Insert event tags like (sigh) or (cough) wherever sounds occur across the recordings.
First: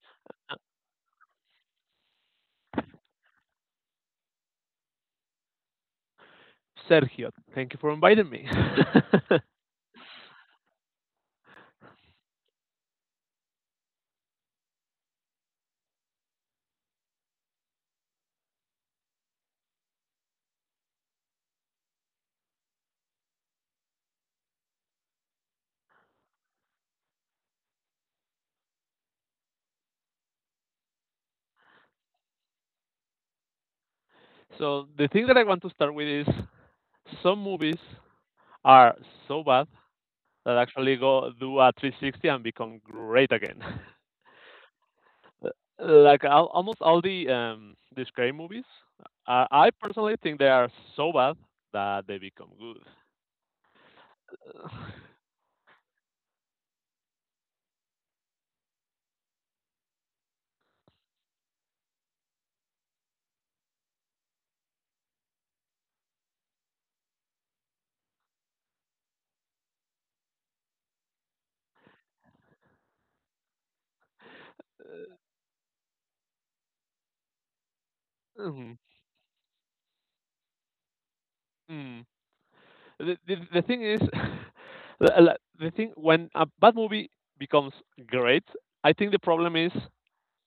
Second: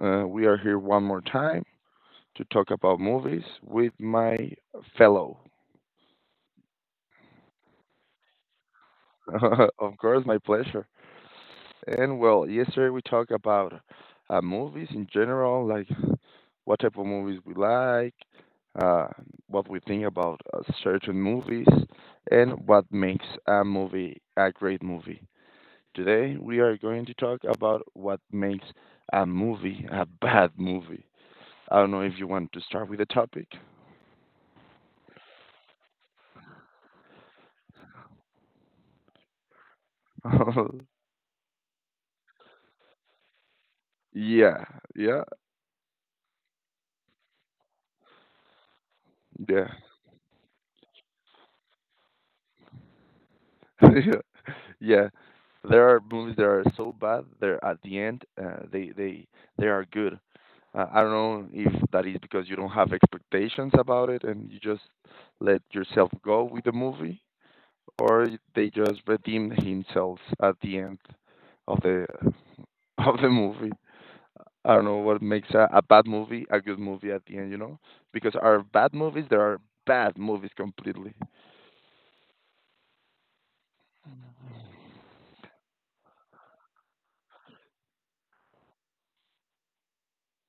We Uh, are here one more time to talk about movies with my fellow. Sergio, thank you for inviting me. (laughs) Of course, my pleasure. And well, yesterday we talked about movies in general, like what type of movies we like, uh, what we think about certain movies, and what makes a movie a great movie. Today we are going to talk about what makes a movie a bad movie. I don't know if you want to start with a topic. (laughs) So the thing that I want to start with is some movies are so bad that actually go do a 360 and become great again. (laughs) Yeah, yeah, (laughs) Like al almost all the scary movies, yeah, I personally think they are so bad that they become good. (laughs) yeah, yeah. There are movies that are so bad. They're at the end. They are good. I don't know if that is because you don't have expectations about it and you just let yourself go with the movie, or they just redeem himself at the end of the (laughs) of the movie. I don't know what makes a bad movie a good movie at the end, you know? Because our Mhm. bad movies, there are bad movies completely. Mm. The thing is, (laughs) the thing when a bad movie becomes great, I think the problem is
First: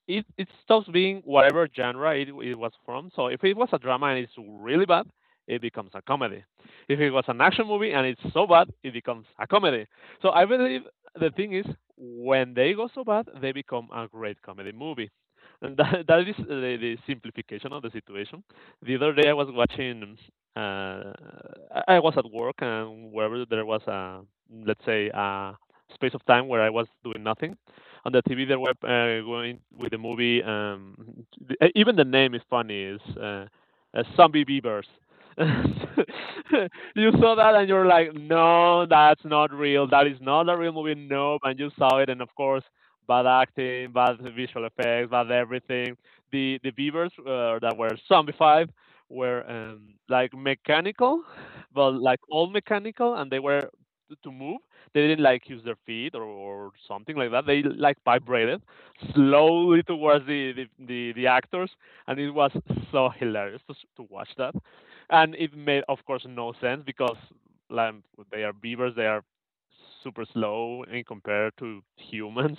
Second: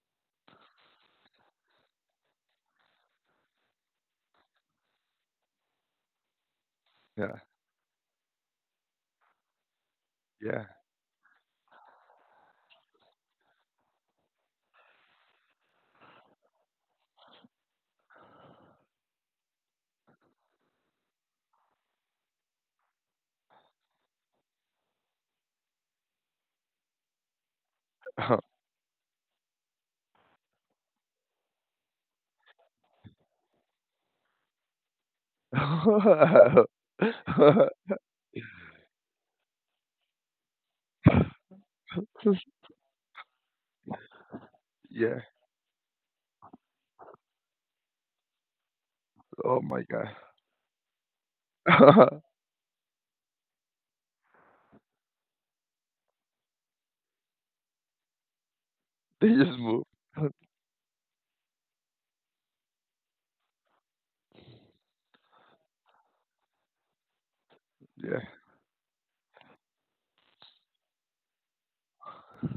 it stops being whatever genre it was from. So if it was a drama and it's really bad, it becomes a comedy. If it was Yeah, an action movie and it's so bad, it becomes a comedy. So I yeah. believe the thing is when they go so bad, they become a great comedy movie. And that is the simplification of the situation. The other day I was watching. Uh, I was at work and wherever there was a, let's say, a space of time where I was doing nothing, on the TV that were going with the movie. Even the name is funny. Is zombie beavers. (laughs) (laughs) You saw that and you're like, no, that's not real. That is not a real movie. No, and you saw it, and of course, bad acting, bad visual effects, Yeah. bad everything. The beavers that were zombified were Oh my god. like mechanical, but like (laughs) all mechanical, and they were to move they didn't like use their feet or something like that. They like vibrated They just slowly move. towards (laughs) the actors, and it was so hilarious to watch that. And it made, of course, no sense because like, Yeah. they are beavers, they are super slow in compared to humans.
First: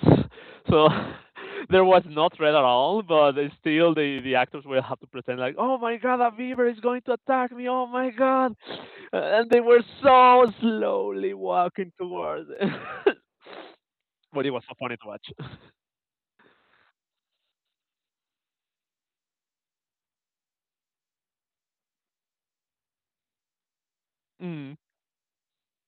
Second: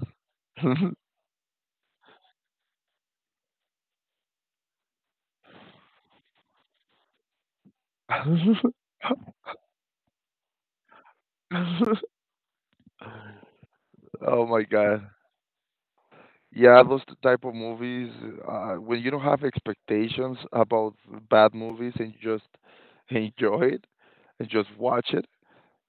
So (laughs) there was no threat at all, but still the actors will have to pretend like, oh my God, a beaver is going to attack me, oh my God, and they were so slowly walking (laughs) towards it. (laughs) But Oh it was my so funny to god. watch. Yeah, those type of movies, when you don't have expectations about bad movies and you just enjoy it and just Mm, watch it.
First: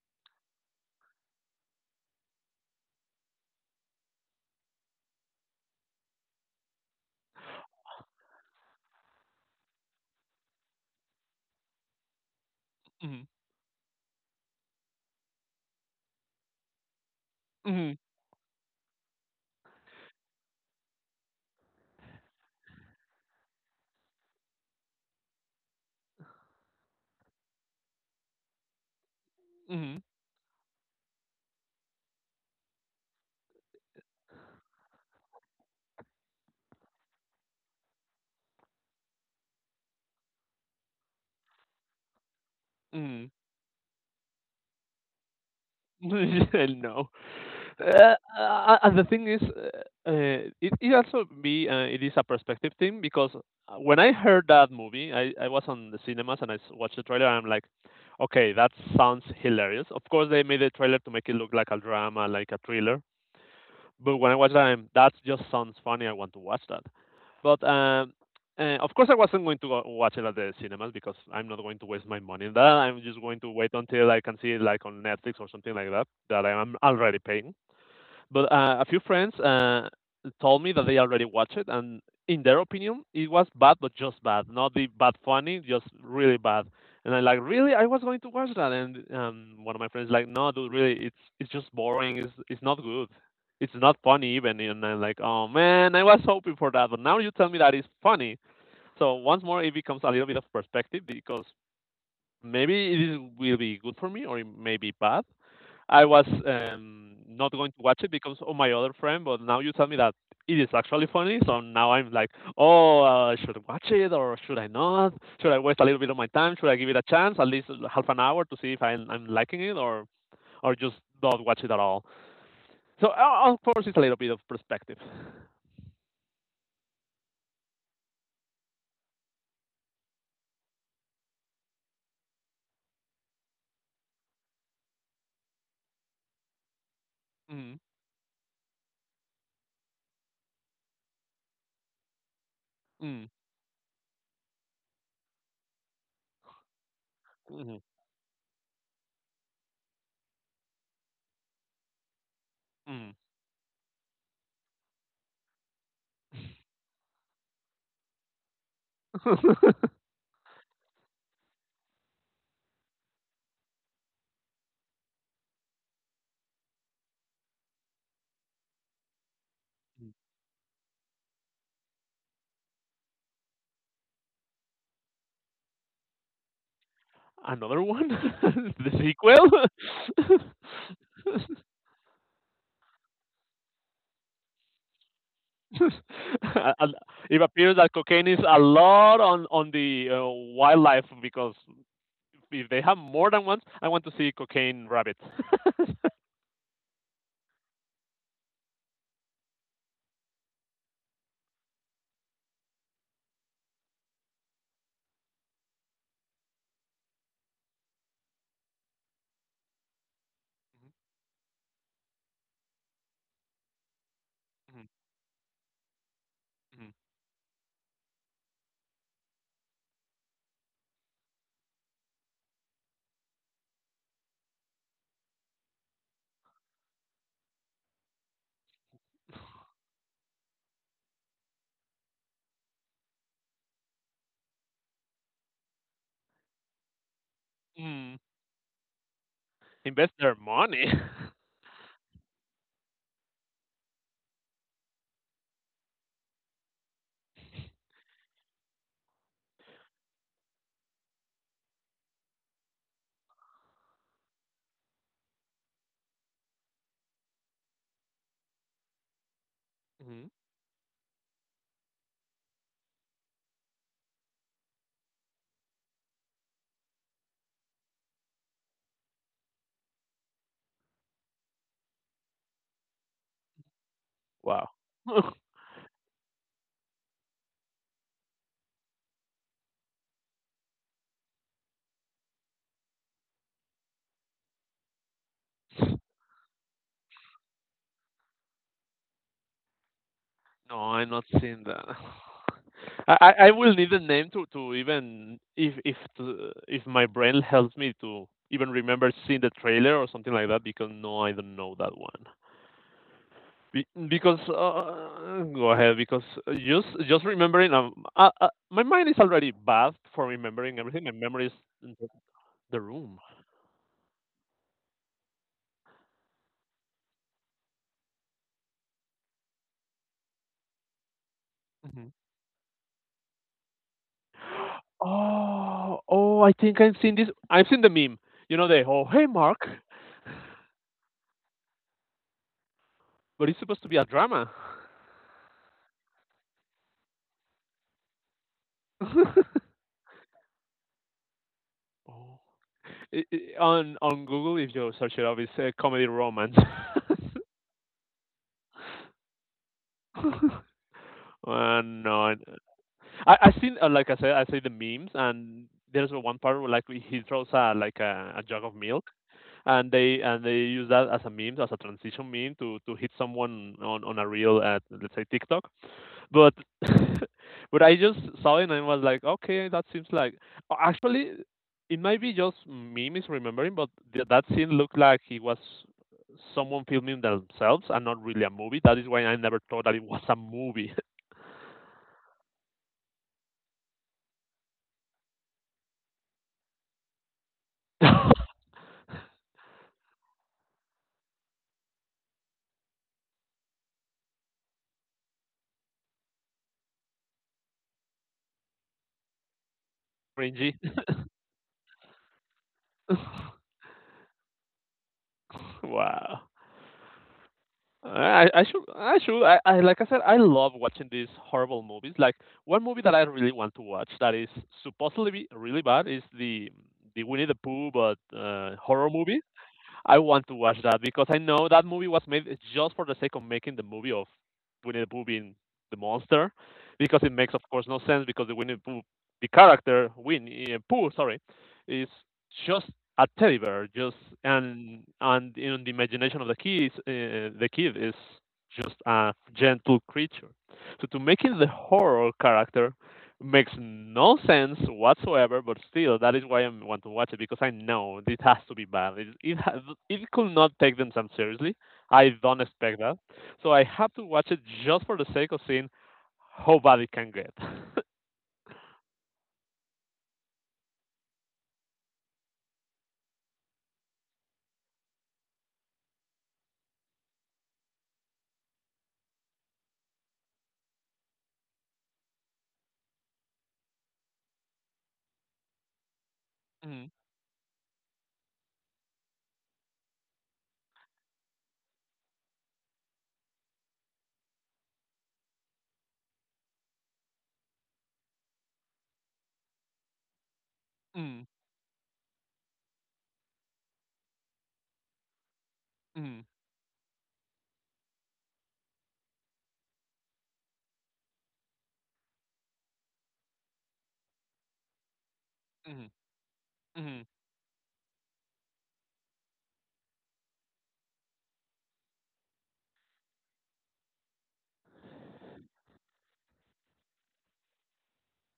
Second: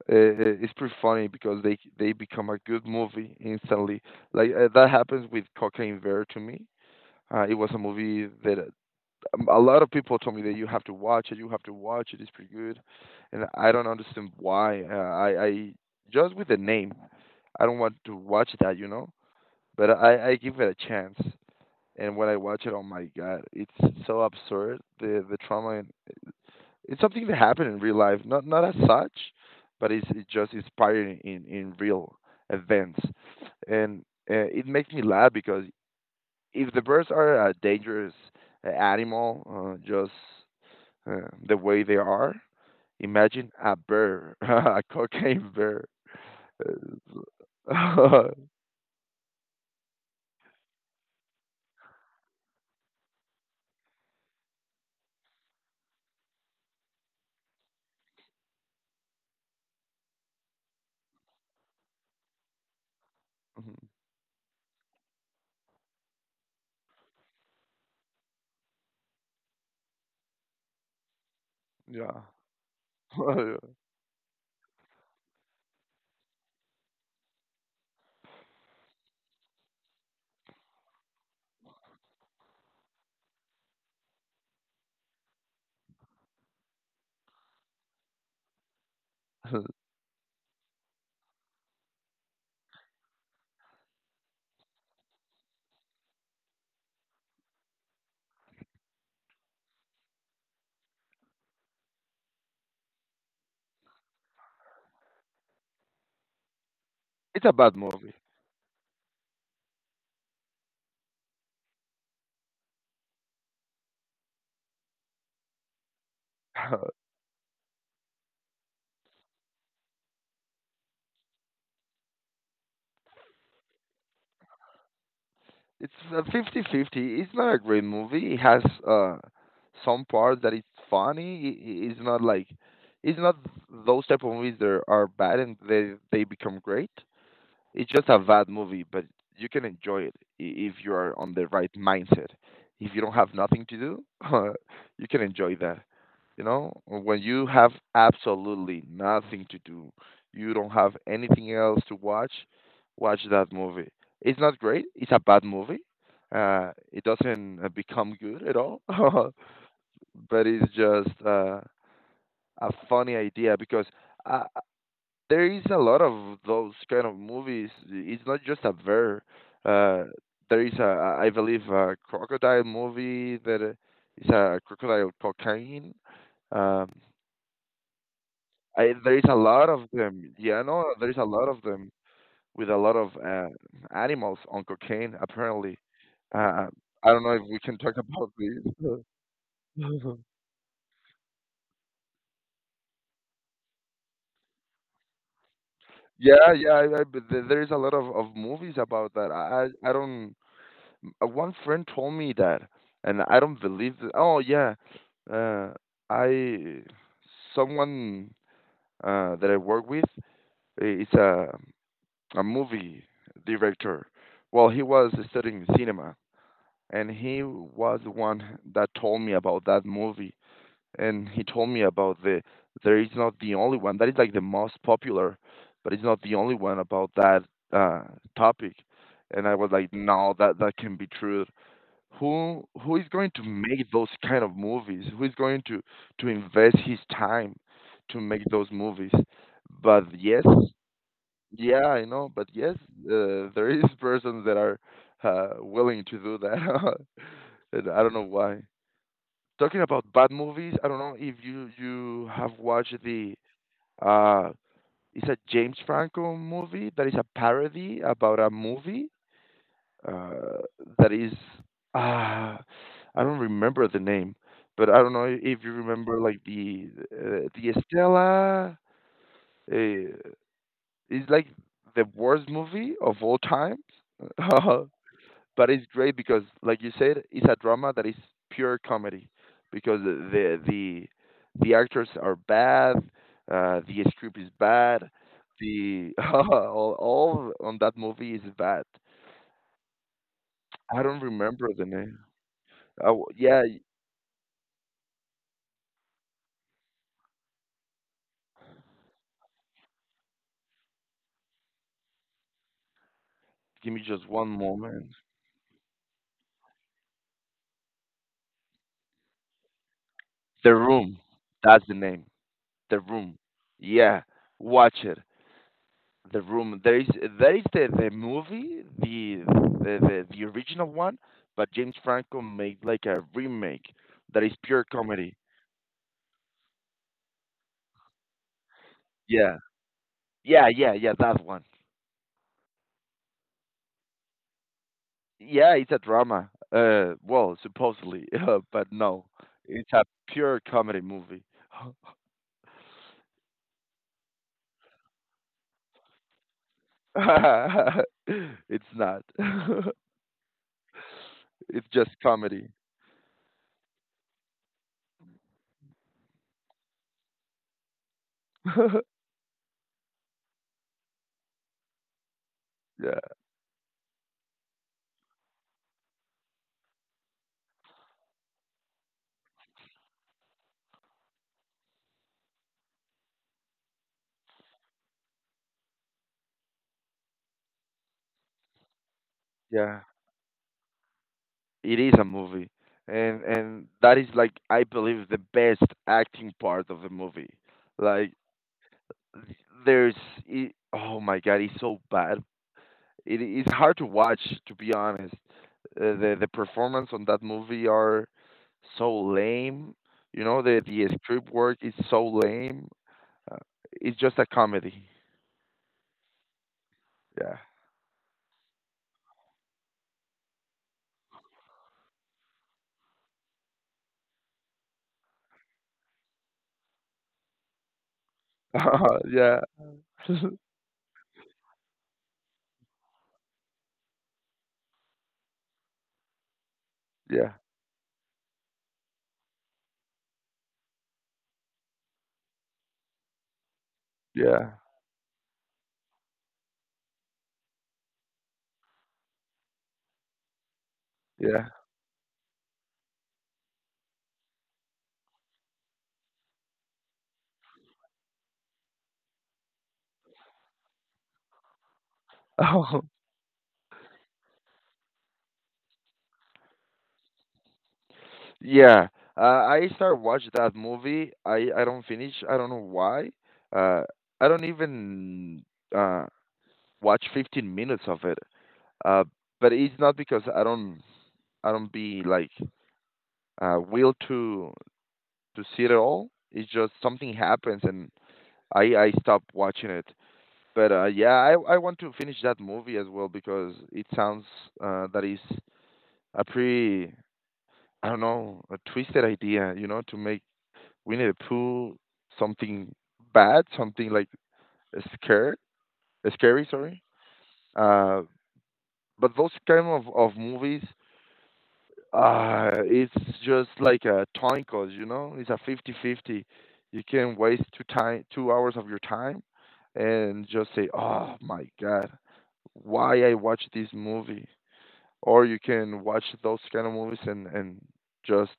It's pretty funny because they become a good movie instantly. Like that happens with Cocaine Bear to me. It was a movie that, a lot of people told me that you have to watch it. You have to watch it. It's pretty good, mm, and I don't understand why. I just with the name, I don't want mm, to watch that. But I give it a chance, and when I watch it, oh my god, it's so absurd. The trauma, it's something that happened in real life, not as such, but mm, it's just inspired in real events, and it makes me laugh because if the birds are a dangerous animal, just the way they are, mm. imagine a bear, (laughs) a cocaine bear. (laughs) Yeah, no. Uh, Uh, (laughs) and the thing is, uh, it also be it is a perspective thing because when I heard that movie, I was on the cinemas and watched the trailer and I'm like, okay, that sounds hilarious. Of course, they made the trailer to make it look like a drama, like a thriller. But when I watched that, that just sounds funny. I want to watch that. But of course, I wasn't going to go watch it at the cinemas because I'm not going to waste my yeah, money on that. I'm just going to wait (laughs) until I can see it like on Netflix or something like that that I am already paying. But a few friends told me that they already watched it, and in their opinion, it was bad, but just bad, not the bad funny, just really bad. And I'm like, really? I was going to watch that, and one of my friends like, no, dude, really, it's just boring. It's not good. It's not funny even. And I'm like, oh man, I was hoping for that, but now you tell me that it's funny. So once more, it becomes a little bit of perspective because maybe it is, will be good for me or it may be bad. I was it's not a going bad to watch it movie. because of my other friend, but now you tell me that it is actually funny, so now I'm like, oh, should I watch it or should I not? Should I waste a little bit of my time? Should I give it (laughs) a chance, at least half an hour, to see if I'm liking it or just not watch it at all? So of course it's a little bit of perspective. It's a 50 fifty. It's not a great movie. It has some parts that it's funny. It's not like it's not those type of movies that are bad and they become great. Mm, It's just a bad movie, but you can enjoy it if you are on the right mindset. If you don't mm, have nothing to do, (laughs) you can enjoy that. You know, when you have mm, absolutely nothing to do, you don't have anything else to watch, mm. watch that movie. It's not great. It's a bad movie. It doesn't become good at all, (laughs) but (laughs) it's just a funny idea because I, there is a lot of those kind of movies. It's not just a bear. Uh, there is I believe, a crocodile movie that is a crocodile cocaine. Um, Another one, (laughs) the there is a sequel. lot of them. Yeah, no, (laughs) there is a lot of them with a lot of animals on cocaine. Apparently, (laughs) uh, And I don't know if it we can appears that talk cocaine about is a this. lot on the (laughs) wildlife because if they have more than once, I want to see cocaine rabbits. (laughs) Yeah, yeah, but there is a lot of movies about that. I don't. One friend told me that, and I don't believe that. Oh yeah, uh, I someone that I work with is a movie director. Well, he Mhm, was studying cinema, mhm. and he was the one that told me about that movie, and he told me about there is not the only one that is like the most popular, but it's not the only one about that uh, topic. And I was like, no, that can be true, who is going to make those kind of movies, who is going to invest his time Mm. to make those movies, but Invest their yes, money. yeah, I know, but yes, (laughs) there is persons that are willing to do that. (laughs) And I don't know why. Talking about bad movies, I don't know if you have watched the, uh it's a James Franco movie that is a parody about a movie (laughs) Mhm. uh, that is uh, I don't remember the name, but I don't know if you remember like the Estela, uh, is like the worst movie of all time, (laughs) Wow. (laughs) but it's great because like you said, it's a drama that is pure comedy because the actors are bad, the script is bad, the (laughs) all on that movie is bad. No, I I'm don't not seeing remember the that. name. I, Oh, I I yeah. will need a name to even if to, if my brain helps me to even remember seeing the trailer or something like that because no, I don't know that one. Give me just Because one moment. Go ahead because just remembering my mind is already bad for remembering The everything my Room. memory is That's in the the name. the The room. Room. Yeah. Watch it. The Room. There is the movie, the original one, but James Mhm. Franco made like a remake that is pure comedy. Oh, I think I've seen this. I've seen the meme. You know, the "oh hey Yeah. Mark"? Yeah, yeah, yeah, that one. But it's supposed to be a drama. Yeah, it's a drama. Well, supposedly, (laughs) but (laughs) no. Oh. It's a pure comedy movie. I, on Google if you search it up, it's a comedy romance. (laughs) (laughs) It's not. (laughs) It's just No, comedy. I seen like I said I see the memes, and there's one part where like he throws a jug of milk, (laughs) and they use that as a meme, as a transition meme to hit Yeah, someone on a real, let's say, TikTok, but (laughs) but I just saw it and I was like, okay, that seems like, actually it might be just me misremembering, but that scene looked like he was someone filming themselves and not really a movie, that is why I never thought that yeah. it was a movie. It is a movie. And that is like I believe the best acting part of the movie. Like (laughs) there's it, oh my god, it's so bad. It is hard to watch, to be honest. The performance on that movie are so lame. You know Cringy. the script work is so lame. Uh, it's just a comedy. Wow. Yeah. I like I said I love watching these horrible movies. Like one movie that I really want to watch that is supposedly be really bad is the Winnie the Pooh but horror (laughs) movie. Yeah, I want to watch that because I know that movie was made just for the sake of making the movie of Winnie the Pooh being the monster, because it makes, yeah, of course, no sense because the Winnie the Pooh, the character Winnie Pooh, sorry, is just a teddy bear, just yeah, and in the imagination of the kids, the kid is just a gentle creature. So to make it the horror character makes no sense whatsoever, but still, that is why I want to watch it because I know it has to be bad. It could not take themselves seriously. I don't expect yeah. that. (laughs) So I have to watch it just for the sake of seeing how bad it can get. Yeah, I start watch that movie. I don't finish. I don't know why. Uh, I don't even uh watch 15 minutes of it. Uh, but it's not because I don't be like will to see it all. It's (laughs) just Mm, something happens and I stop watching it. But yeah, I want to finish that movie as well because it sounds that is a pretty, I don't know, a twisted idea. You know, to make, we need to mm, pull something bad, something like scared, mm, scary, sorry. Uh, but those kind of movies, it's just like a time cost, you know? It's a 50 mm, 50. You mm. can waste 2 hours of your time and just say, oh my God, why I watch this movie. Or you can watch those kind of movies, and, just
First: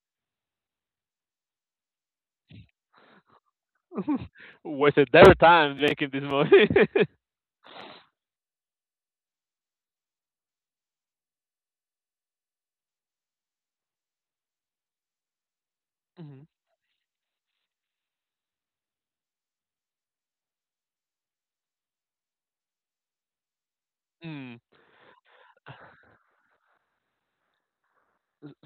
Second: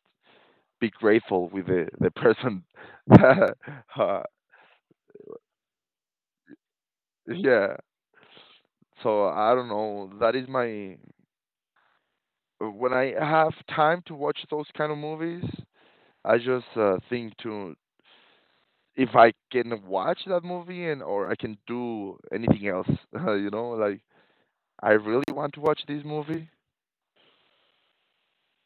be grateful with the person. (laughs) That, uh, (laughs) Wasted their time making this movie. (laughs) yeah. So I don't know. That is my, when I have time to watch those kind of movies, I Mm, just think to, if I can watch that movie and or I can do anything else. (laughs) You know, like mm. I really want to watch this movie.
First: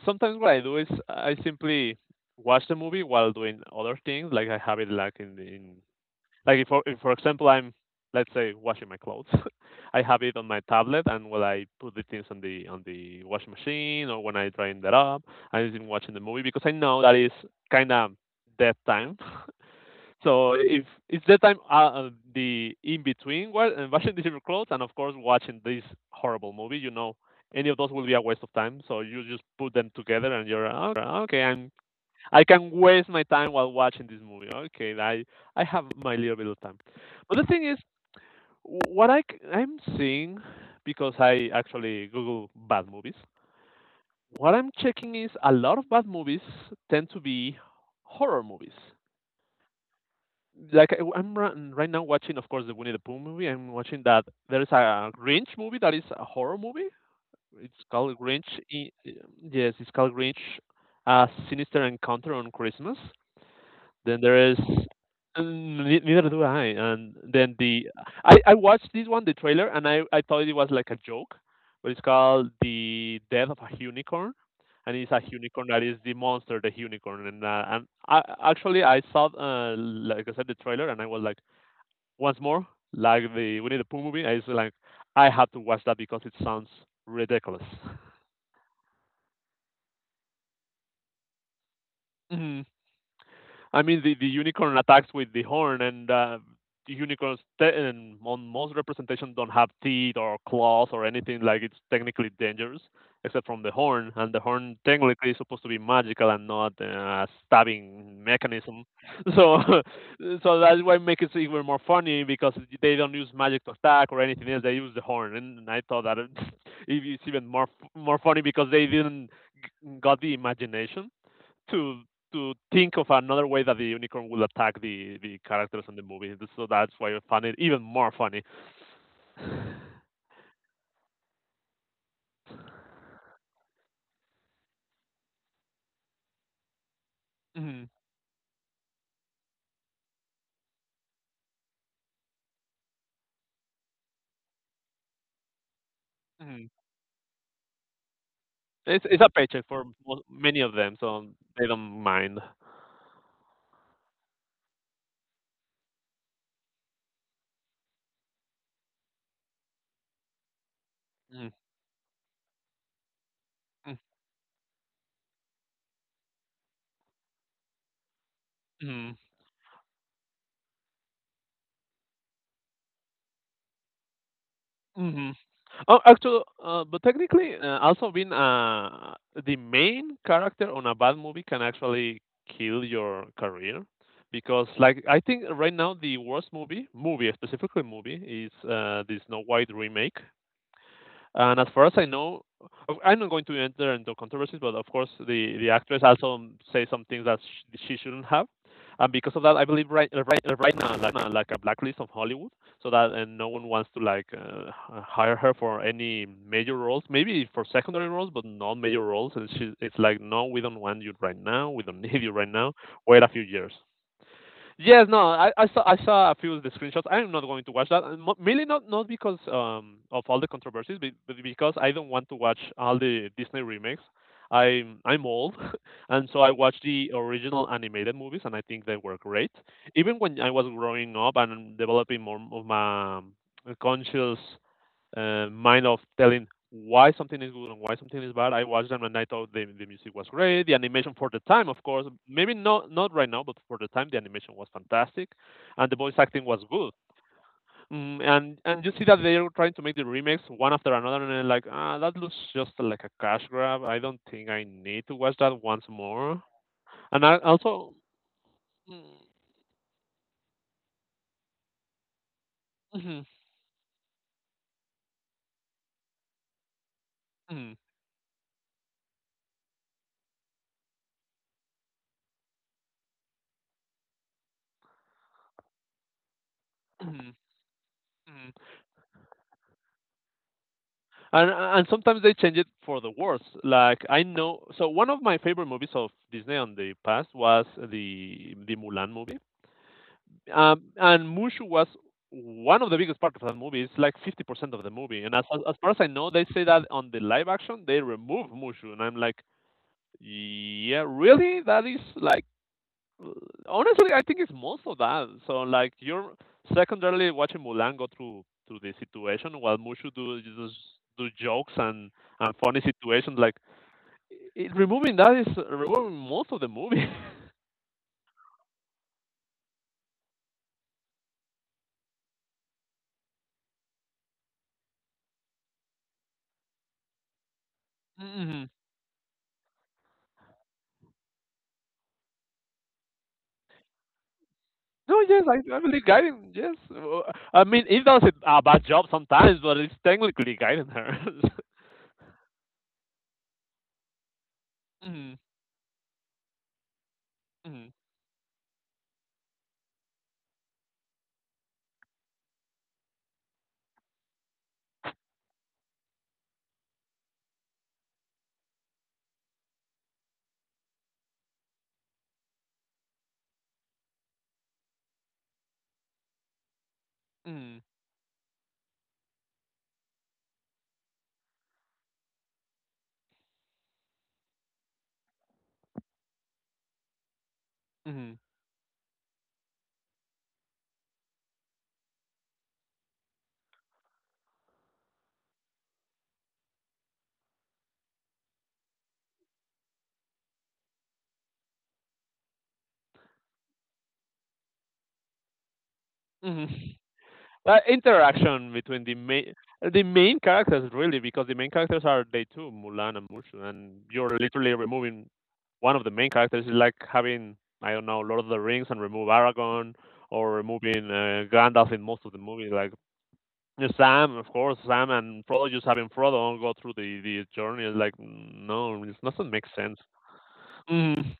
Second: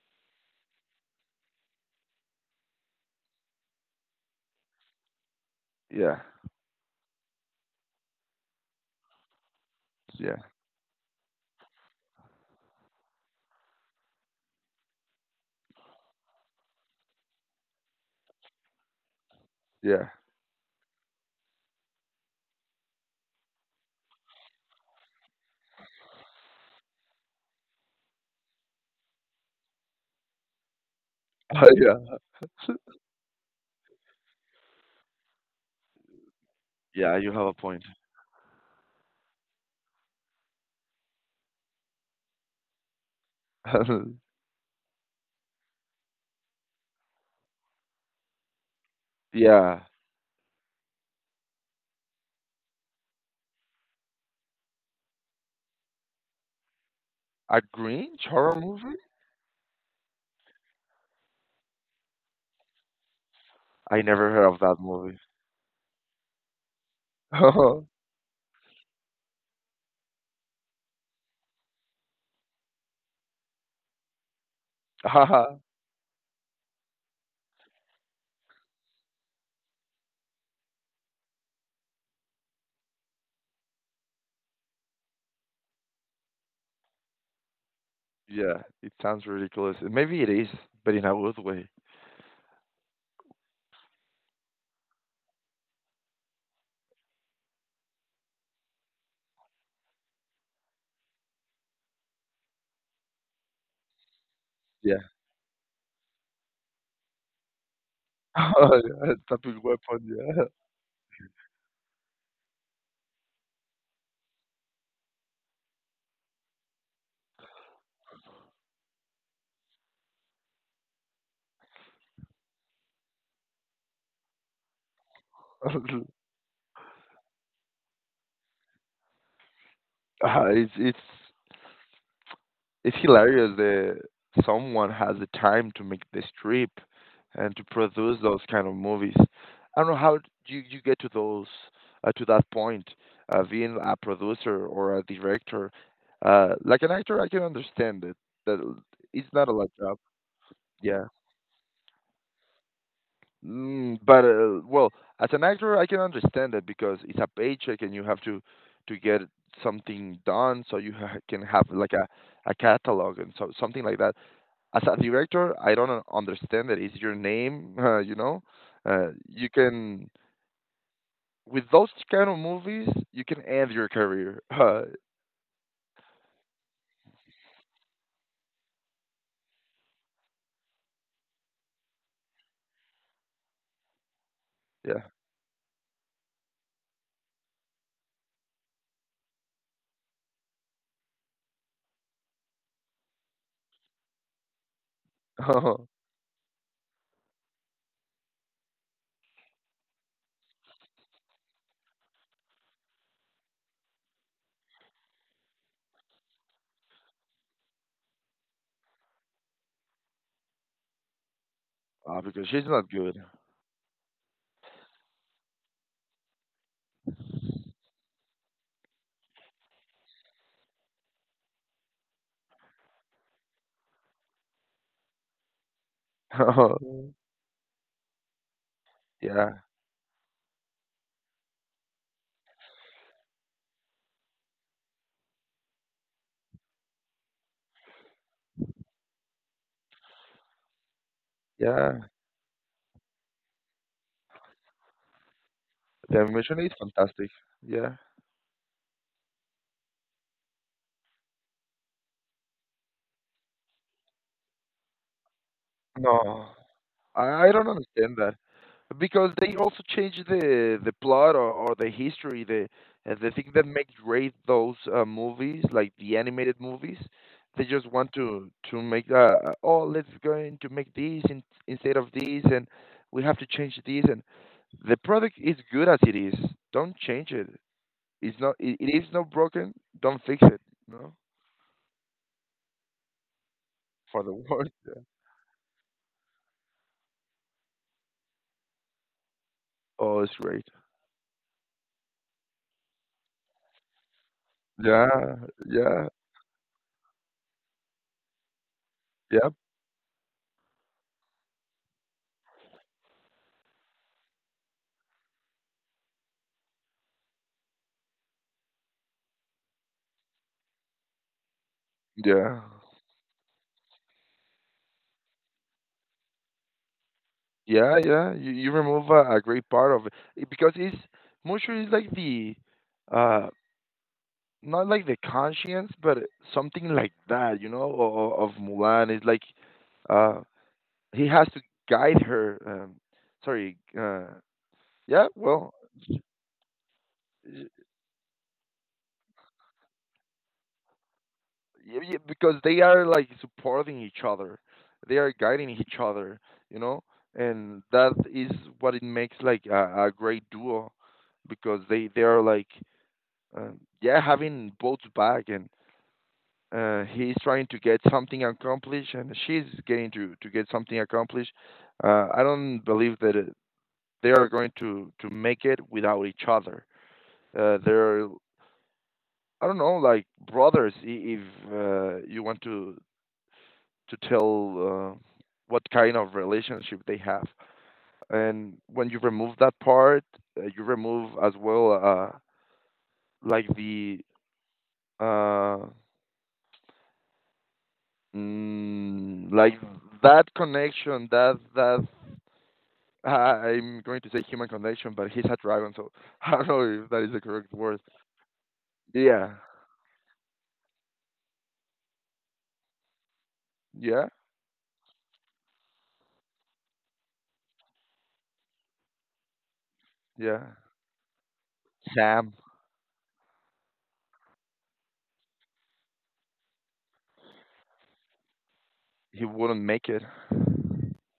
Sometimes what I do is I simply watch the movie while doing other things. Like I have it like in, Yeah, like if for example I'm, let's say, washing my clothes. (laughs) I have it yeah, on my tablet, and when I put the things on the washing machine or when I drain that up, I'm even watching the movie because I know that is kind of dead time. yeah, (laughs) So if it's dead time, the in between, well, and washing (laughs) the different clothes, and of course watching this horrible movie, you know, any of those will be a waste of time, so you just put them together and you're, oh, okay, (laughs) yeah. I can waste my time while watching this movie. Okay, I have my little bit of time. Yeah, you But the have a thing is, point. I'm seeing because I actually Google bad movies. (laughs) What I'm checking is a lot of bad movies tend to be horror movies. Yeah, Like right now watching, of course, the Winnie the Pooh movie. I'm watching that. There is a Grinch movie that is a horror movie. a It's called Grinch Grinch. horror i- movie? Yes, it's called Grinch: A Sinister Encounter on Christmas. I Then never heard there is. of that movie. Mm, neither do I. And then the (laughs) I, I watched this one, the trailer, and I thought it was like a joke, but it's called The Death of a Unicorn, and it's a Haha. unicorn that is the monster, the unicorn. And I actually I saw like I said the trailer, and I was like once more, like the Winnie the Pooh movie. I was like, I have to watch that because it sounds ridiculous. Yeah, it sounds ridiculous. Maybe it is, but in a good way. (laughs) I mean, the unicorn attacks with the horn, and and on most representations don't have teeth or claws or anything. Like it's technically dangerous, except from the horn, and the horn technically is supposed to be magical and not a stabbing Oh, mechanism. (laughs) that So, big weapon, (laughs) yeah. so that's why it makes it even more funny because they don't use magic to attack or anything else. They use the horn, and I thought that (laughs) it's even more more funny because they didn't got the imagination to to think of another way that the unicorn would attack the characters in the (laughs) movie. So that's why I found it even more funny. Uh, It's it's it's hilarious that someone has the time to make this trip and to Hmm. produce those kind of movies. I don't know how you get to those, to that point, being a producer or a director. Hmm. Like an actor, I can understand it. That It's a it's not a paycheck lot for job. Many of them, Yeah. so they don't mind. But well, as an actor, I can understand that because it's a paycheck and you have to get something done, so you ha can Mm-hmm. have like a catalog and so something like that. As a director, I don't understand that. It's your name, (laughs) you know. You can With those kind of movies, you can end your career. (laughs) Hmm. Oh, actually, but technically, also being the main character on a bad movie can actually kill your career because, Yeah. I think right now the worst movie, specifically movie, is the Snow White remake. And as far as I know, I'm not going to enter into controversies, but of course, the actress (laughs) also says some things that she shouldn't have. And because of that, I believe right now, like a blacklist of Hollywood, so that and no one wants to hire her for any major roles. Maybe for secondary roles, but not major roles. And she, it's like, no, we don't want you right now. We don't (laughs) need you Because right she's now. not good. Wait a few years. Yes, no, I saw a few of the screenshots. I'm not going to watch that, and mainly not because of all the controversies, but because I don't want to watch all the Disney remakes. I'm old, (laughs) and so I watched (laughs) the original animated movies, and I think they were great. Yeah. Even when I was growing up and developing more of my conscious mind of telling why something is good and why something is bad. I watched them and I thought the music was great. The animation for the time, of Yeah. course, maybe not right now, but for the time, the animation was fantastic, and the voice The acting animation was is good. fantastic. Yeah. Mm, and you see that they are trying to make the remakes one after another, and I'm like, ah, that looks just like a cash grab. I don't think I need to watch that once more. No. And I I don't also. understand that, Mm. because they also change the plot, or the history, the uh, Mhm. the thing that makes great those movies like the animated movies. They Mhm. just want to make oh, let's going to make this instead of this, and we have to change this, and the product is good as it is. Don't change Mhm. it. It's Mhm. not, it it is not broken. Don't fix it. No, And sometimes they change it for the worse. Like I for the know, world. so one of my favorite movies of Disney on the past was the Mulan movie, (laughs) Oh, it's great. And Mushu was one of the biggest part of that movie. It's like 50% of the movie, and Yeah, as far as I yeah, know, they say that on the live action they remove Mushu, and I'm like, yeah, yeah, really? That is like honestly, I think it's most of that. So like you're secondarily watching Mulan go through the situation while Mushu do just do jokes and yeah. funny situations. Like it, removing that is removing most of the movie. (laughs) Yeah, yeah. You remove a great part of it. Because it's, moisture is like the, uh not like the conscience, but something like that, of Hmm. Mulan. It's like, uh he has to guide her. Sorry. No, Yeah. yes, Well, I believe guiding. Yes, I y- mean it does it a bad job sometimes, but it's technically guiding her. (laughs) Because they are like supporting each other, they are Mm-hmm. guiding each other, you know, and Mm-hmm. that is what it makes like a great duo because they are like uh, yeah, having both back, and he's trying to get something accomplished, and she's getting to get something accomplished. I don't believe that they are going to make it without each other. Mm-hmm. Uh, they're, I don't know, like brothers, if you want to tell what kind of relationship they have. And when you remove that part, you remove as well like Uh, like that connection, that I'm going to say human connection, but he's a dragon, so (laughs) I Mm-hmm. don't know if that is the correct word. interaction between Yeah, the main characters really because the main characters are they two, Mulan and Mushu, and yeah, you're literally removing one of the main characters is like having, I don't know, Lord of the Rings and remove Aragon, or yeah. removing Gandalf in most of the Sam, movies like, yeah, Sam, of course. Sam and Frodo, just having Frodo go through the journey is like no, it he doesn't make wouldn't sense. make it. (laughs) Mm.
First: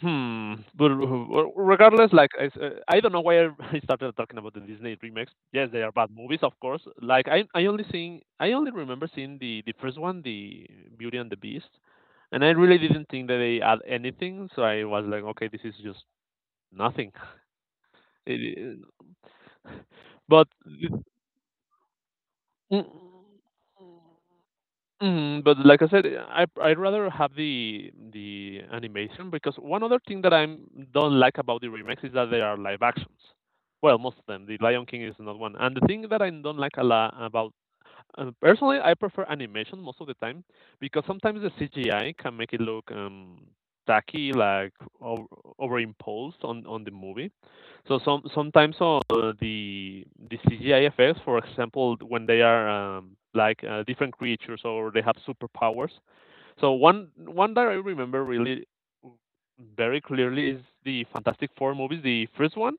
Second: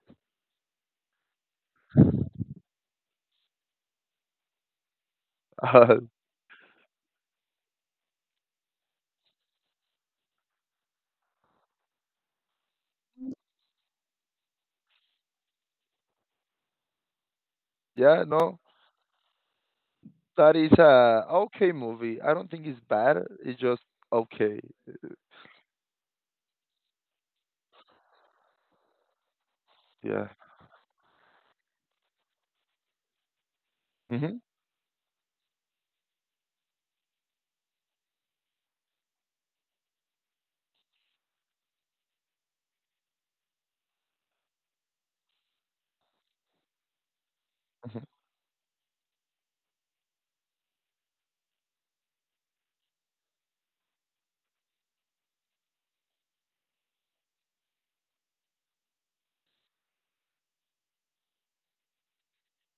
Hmm. But regardless, I don't know why I (laughs) I started talking about the Disney remakes. Yes, they are Uh, bad movies, of course. Like I only remember seeing the first one, the Beauty and the Beast, and I really didn't think that they add anything. So I was like, okay, this is just nothing. (laughs) yeah, no, It- uh, but that is the- a okay movie. I don't think it's mm. bad. It's just okay. Mhm, but like I said, I'd rather have the animation because one other thing Yeah. that I don't like about the remakes is that they are live actions. Well, most of Mhm. them. The Lion King is not one. And the thing that I don't like a lot about, personally, I prefer animation most of the time because sometimes the CGI can make it look tacky, like over, overimposed on the movie. So Mhm. Sometimes the CGI effects, for example, when they are like different creatures or they have superpowers. So one that I remember really very clearly is the Fantastic Four movies, the first one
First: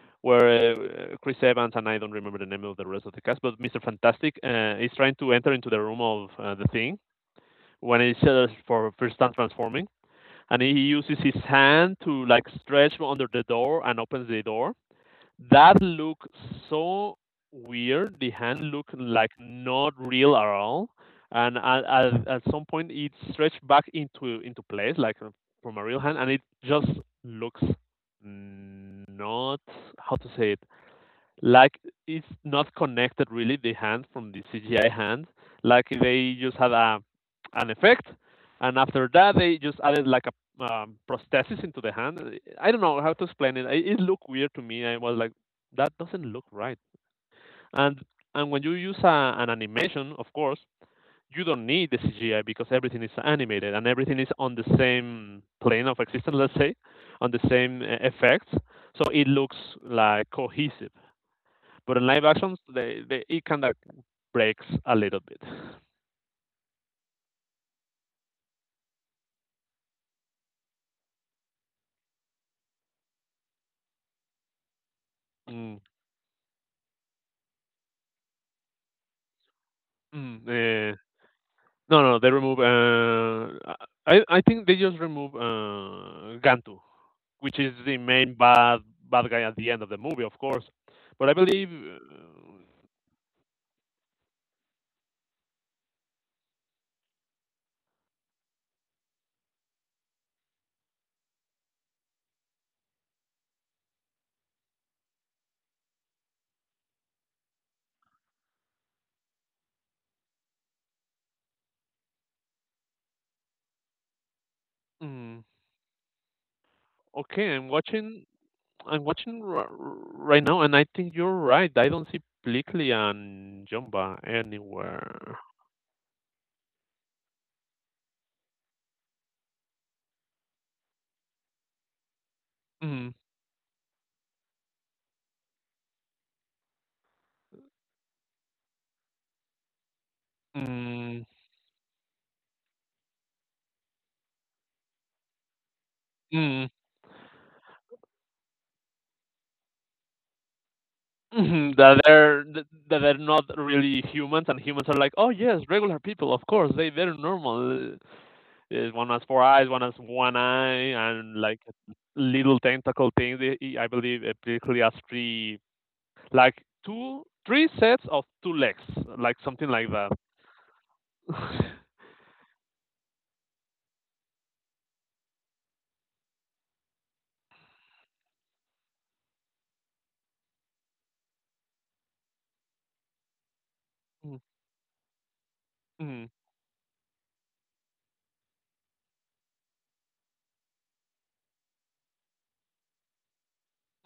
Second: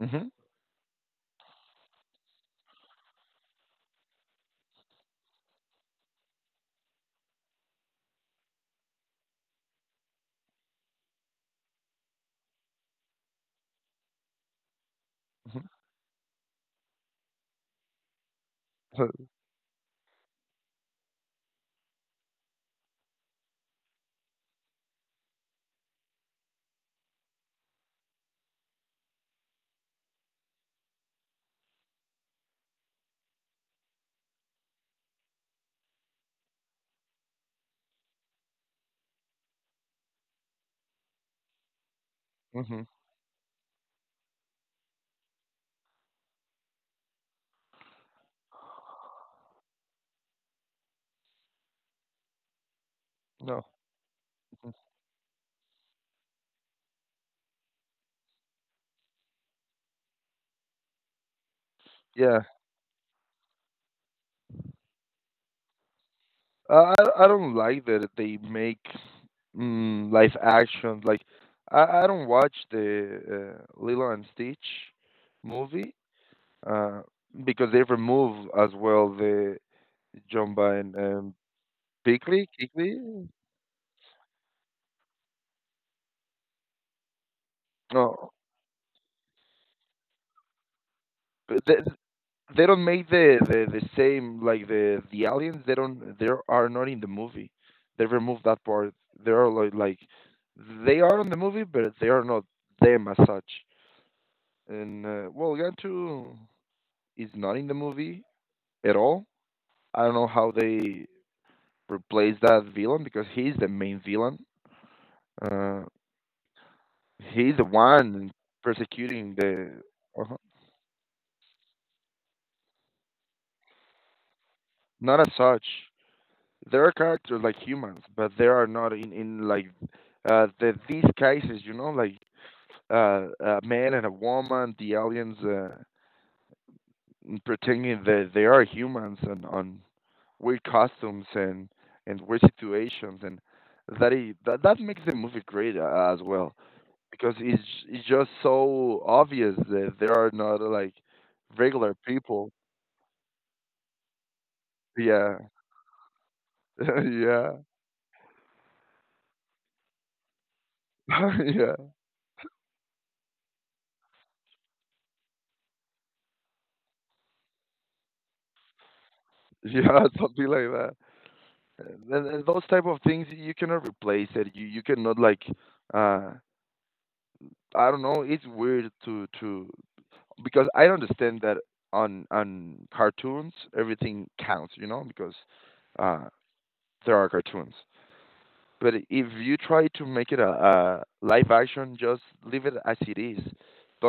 Mhm. where Chris Evans and I don't remember the name of the rest of the cast, but Mr. Fantastic is trying to enter into the room of the thing when he says for first time transforming, and he uses his hand to like stretch under the door and opens the door. That looked so weird. The hand looked Mhm. like (laughs) not real at all, and at some point it stretched back into place like from a real hand, and it just looks not, how to say it, like it's not connected really the hand from the CGI hand. Like they just had a an effect, and after that they just added like a prosthesis into the hand. I mhm. don't know how to explain it. It looked weird to me. I was like, that doesn't look right. And and when you use a, an animation, of course, you don't need the CGI because everything is No. animated and everything is on the same plane of existence, let's say, on the same effects. So it looks like cohesive. But in live Yeah. actions, they it kind of breaks a little bit. I don't like that they make live action. Like I don't watch the Lilo and Stitch Mm. movie uh, because they remove as well the Mm. Jumba and Eh, no, no, they Piggly. remove. Piggly? I think they just remove Gantu, which is the No, main bad guy at the end of the movie, of course. But I but believe. They don't make the same like the aliens. They don't. They are not in the movie. They remove that part. They are like they are in the movie, but they are not them as such. And well, Gantu is not in the movie at all. I don't know how they replace that villain because he's the main villain. Mm, Uh, he's okay, the I'm watching. one I'm persecuting watching the. uh right now, and I think you're right. I don't see Plickly and Jumba Not as anywhere. such. There are characters like humans, but they are not in in like these cases. You know, like Mm. A man and a woman, the aliens. And pretending that they are humans and on weird Mm. costumes and weird situations and that makes the movie great as well Mm. because it's just so obvious that they are not like Mhm, regular that they're people. That they're not really humans, and humans are like, oh Yeah, yes, regular people, of course, they they're (laughs) yeah, normal. One has four eyes, one has one eye, and (laughs) like yeah, little tentacle things. I believe it basically has three, like two, three sets of two legs, like something like yeah, that. something like that. (laughs) And those type of things you cannot replace it. You cannot like uh I don't know. It's weird to because I understand that on cartoons everything counts, you know, because uh, Mm. there are cartoons. But if you try to make it a live action, just leave it as it is.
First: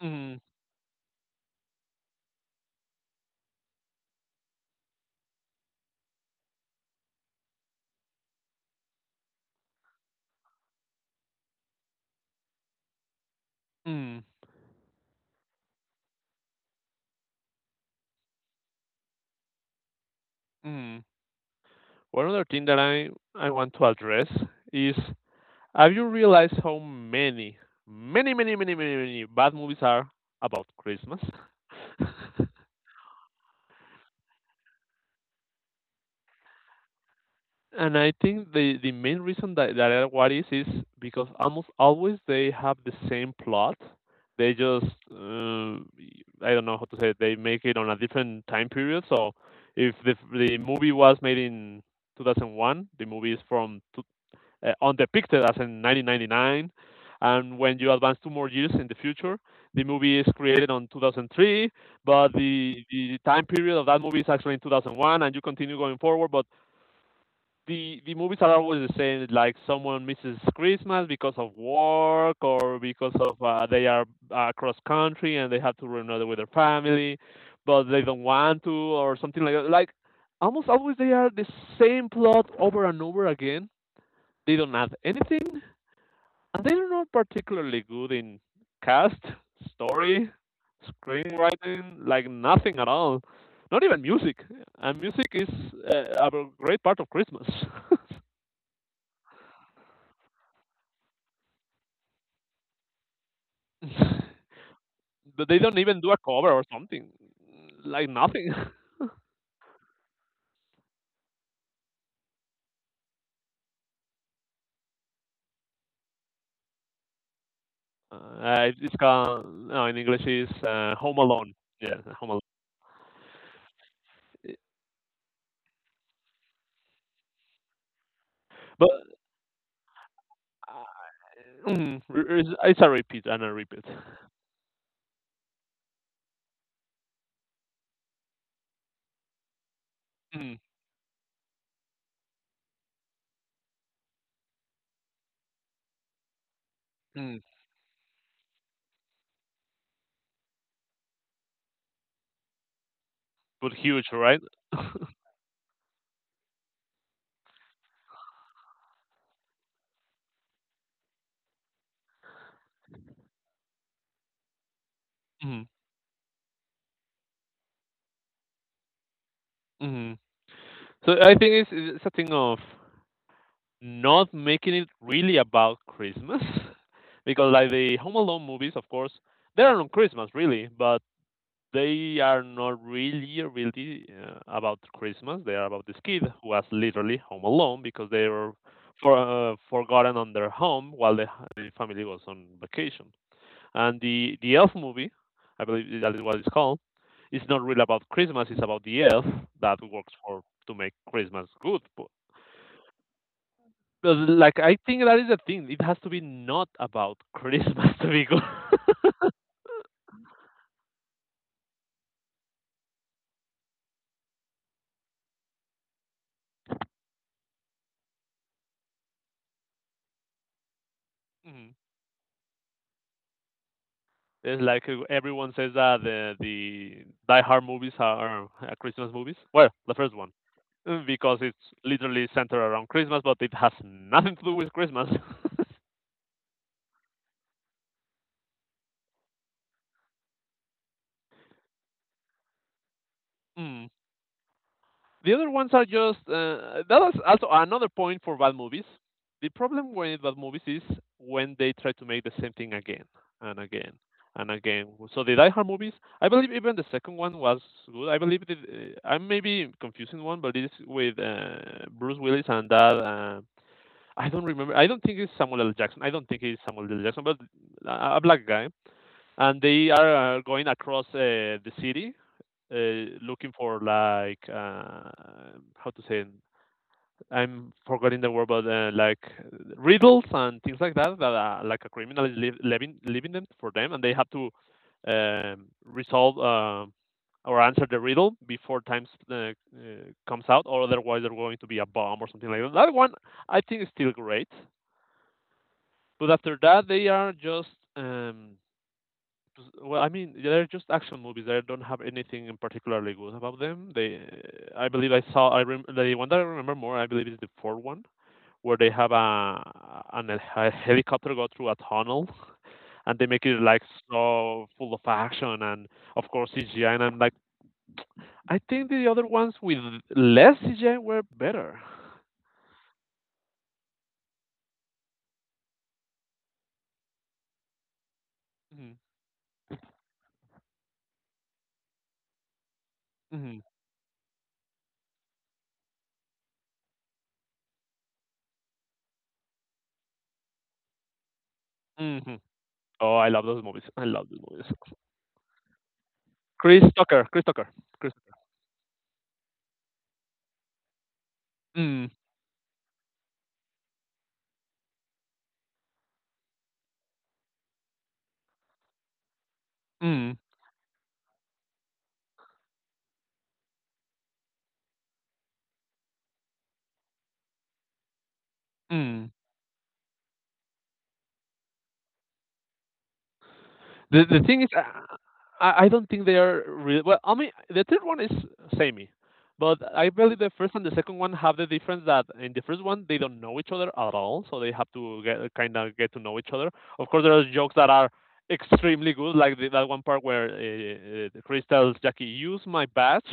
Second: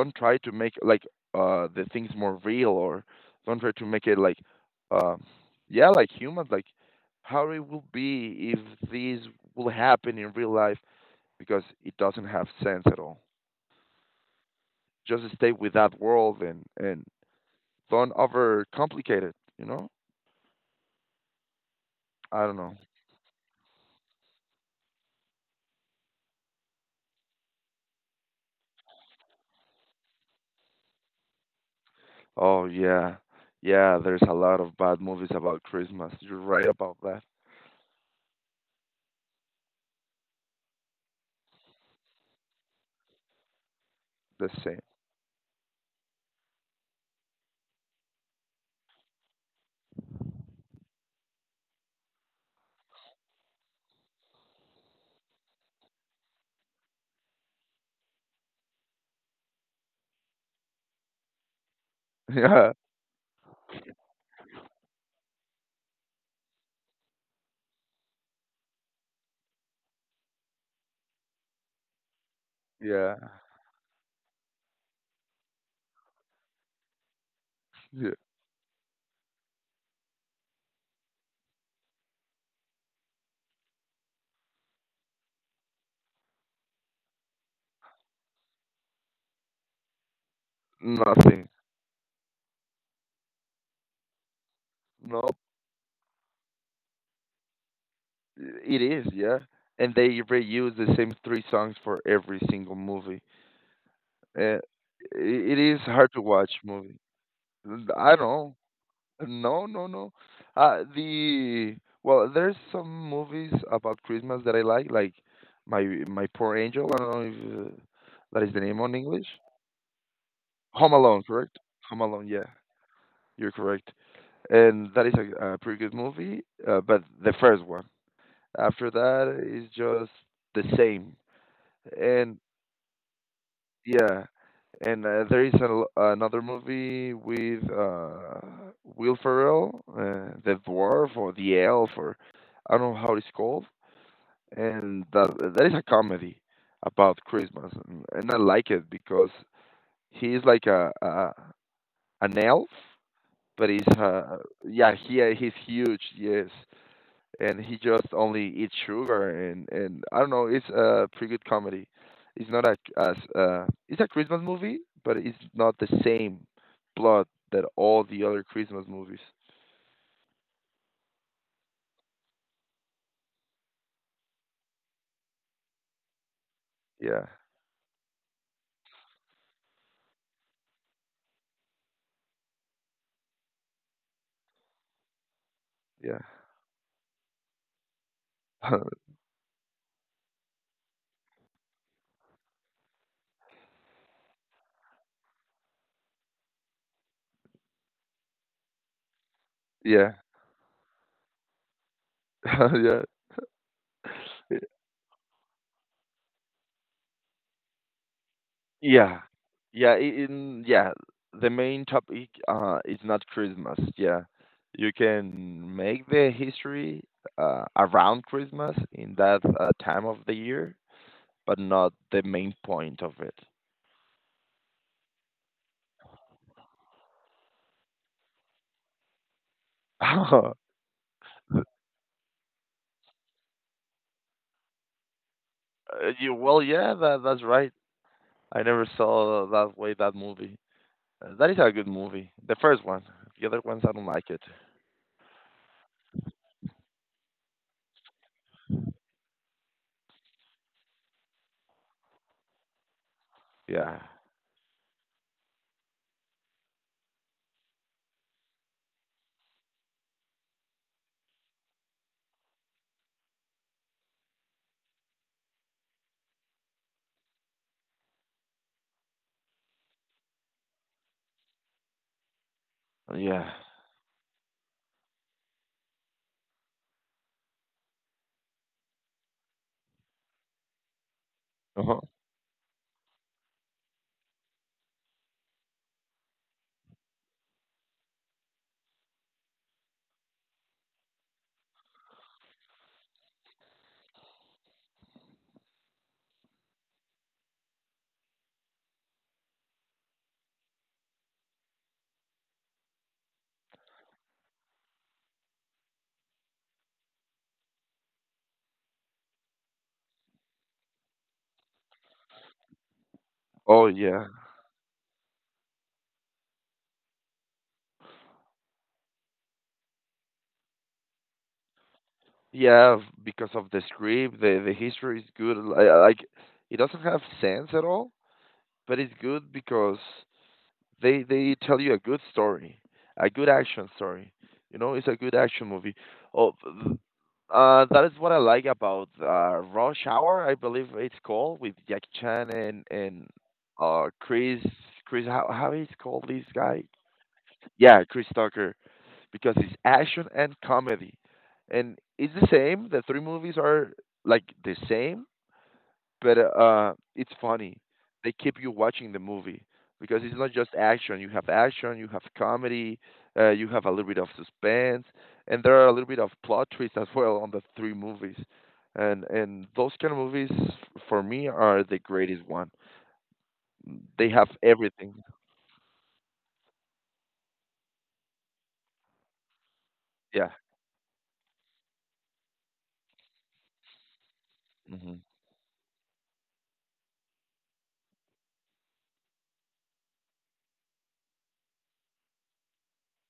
Mm. try Mm. to make like the things more real, or don't try to make it like uh, yeah, like human, like how it will be if this will happen in real life, because it doesn't have sense at all. Mm. Just stay with that world and don't overcomplicate it, you know? Mm. One other I don't thing know. that I want to address is, have you realized how many, many, many, many, many, many bad movies are about Christmas? (laughs) Oh yeah. Yeah, there's a lot of bad movies about Christmas. You're right about that. And I think the main reason that, that are what is because almost always they have the same plot. The They same. just I don't know how to say it. They make it on a different time period. So if the movie was made in 2001, the movie is from on depicted as in 1999. And when you advance two more years in the future, the movie is created on 2003, but (laughs) Yeah. The time period of that movie is actually in 2001, and you continue going forward. But the movies are always the same, like someone misses Christmas because of work or because Yeah. of they are cross country and they have to reunite with their family, but they Yeah. don't want to or something like that. Like almost always they are the same plot over and over again. They don't add anything and they're not particularly good in cast, story, Nothing. screenwriting, like nothing at all. Not even music. And music Nope. is a great part of Christmas. (laughs) It is, yeah. And they reuse the same three songs for every single movie. Uh, i- But they it don't is even do hard a to cover watch or movie. something. Like I don't nothing. know. (laughs) No, no, no. The well, there's some movies about Christmas that I like my Poor Angel. I don't know if that is the name it's on English. called, no, in English, is Home Home Alone, Alone. correct? Yeah, Home Alone. Home Yeah, you're correct. Alone. And that is a pretty good movie, but the first one. But After that is just the same. uh, mm, And it's a repeat and a repeat. yeah, and there is a, l- another movie with Will Ferrell, Mm. the dwarf or the elf, or I don't know how it's called, and that is a comedy about Mm, Christmas, and I like it because he is like a an elf, but but he's huge, uh right? yeah he's huge, yes, and he just only eats sugar and I don't know. It's a pretty good comedy. It's not a, as it's a Christmas movie, but it's Mm. not the same plot that all the other Christmas movies. Mm. So I think it's a thing of not making it really about Christmas, Yeah, (laughs) because like the Home Alone movies, of course, they are on Christmas really, but they are not really, really about Christmas. They are about this yeah, kid who was literally home alone because they were (laughs) for, forgotten on their home while the family was on vacation. And the Elf movie, I believe that is what it's called, it's not really about Christmas. It's about the elf that works yeah, for to make Christmas good. (laughs) yeah, But, like, I think that is the thing. It has to be not about Christmas (laughs) to be good. yeah, (laughs) yeah. In yeah, the main topic is not Christmas. Yeah, you can make the history around Christmas in that time of the year but Mhm. not the main point of it. It's like everyone says that the Die Hard movies are Christmas movies. Well, the first one, (laughs) because it's literally centered around Christmas, but it has (laughs) nothing to do with Christmas. (laughs) You, well, yeah, that, that's right. I never saw that way that movie. That is a good movie. The first one. The other ones Mm. I don't like it. The other ones are just that was also another point for bad movies. The problem with bad movies is when they try to make the same thing again and again Yeah, and again. So the Die Hard movies, I believe even the second one was good. I believe that, I may be confusing one, but it's with Bruce Willis and that. I don't remember. I don't think it's Samuel L. Jackson. I don't think it's Samuel L. Jackson, but a black guy. And they are going across the city looking yeah. for like how to say it? I'm forgetting the word, but like riddles and things like that that like a Uh-huh. criminal is living living them for them, and they have to resolve or answer the riddle before comes out, or otherwise they're going to be a bomb or something like that. That one I think is still great, but after that they are just um, they're just action movies. I don't have anything in particularly good about them. I believe I saw. The one that I remember more, I believe, is the fourth one, where they have a an a helicopter go through a tunnel, and they make it like Oh yeah, so full of action and of course CGI. And I'm like, I think the other ones with less CGI were better. yeah. Because of the script, the history is good. Like it doesn't have sense at all, Mhm, but it's good because they tell you a good story, a good mhm, action story. You know, it's a good action movie. Oh, th- that is what I like about Rush Hour. I believe it's called with Jackie mhm. Chan and Oh, I and love those movies. I uh love those Chris movies. Chris how is called this Chris guy? Tucker. Chris Tucker. Yeah, Chris Chris Tucker. Tucker because it's action and comedy, and Mm, it's the same. The three movies are like the same, but it's funny. They keep you watching the movie because mm, it's not just action. You have action, you have comedy, you have a little bit of suspense, and there are a little bit of plot twists as well on the three movies. And mm. and those kind of movies for me are the greatest one. The They the have thing is, everything. I don't think they are really well. I mean, the third one is samey, but I believe the Yeah. first and the second one have the difference that in the first one they don't know each other at all, so they have to hmm get kind of get to know each other. Of course, there are jokes that are extremely good, like that one part where Chris tells Jackie, "Use my badge,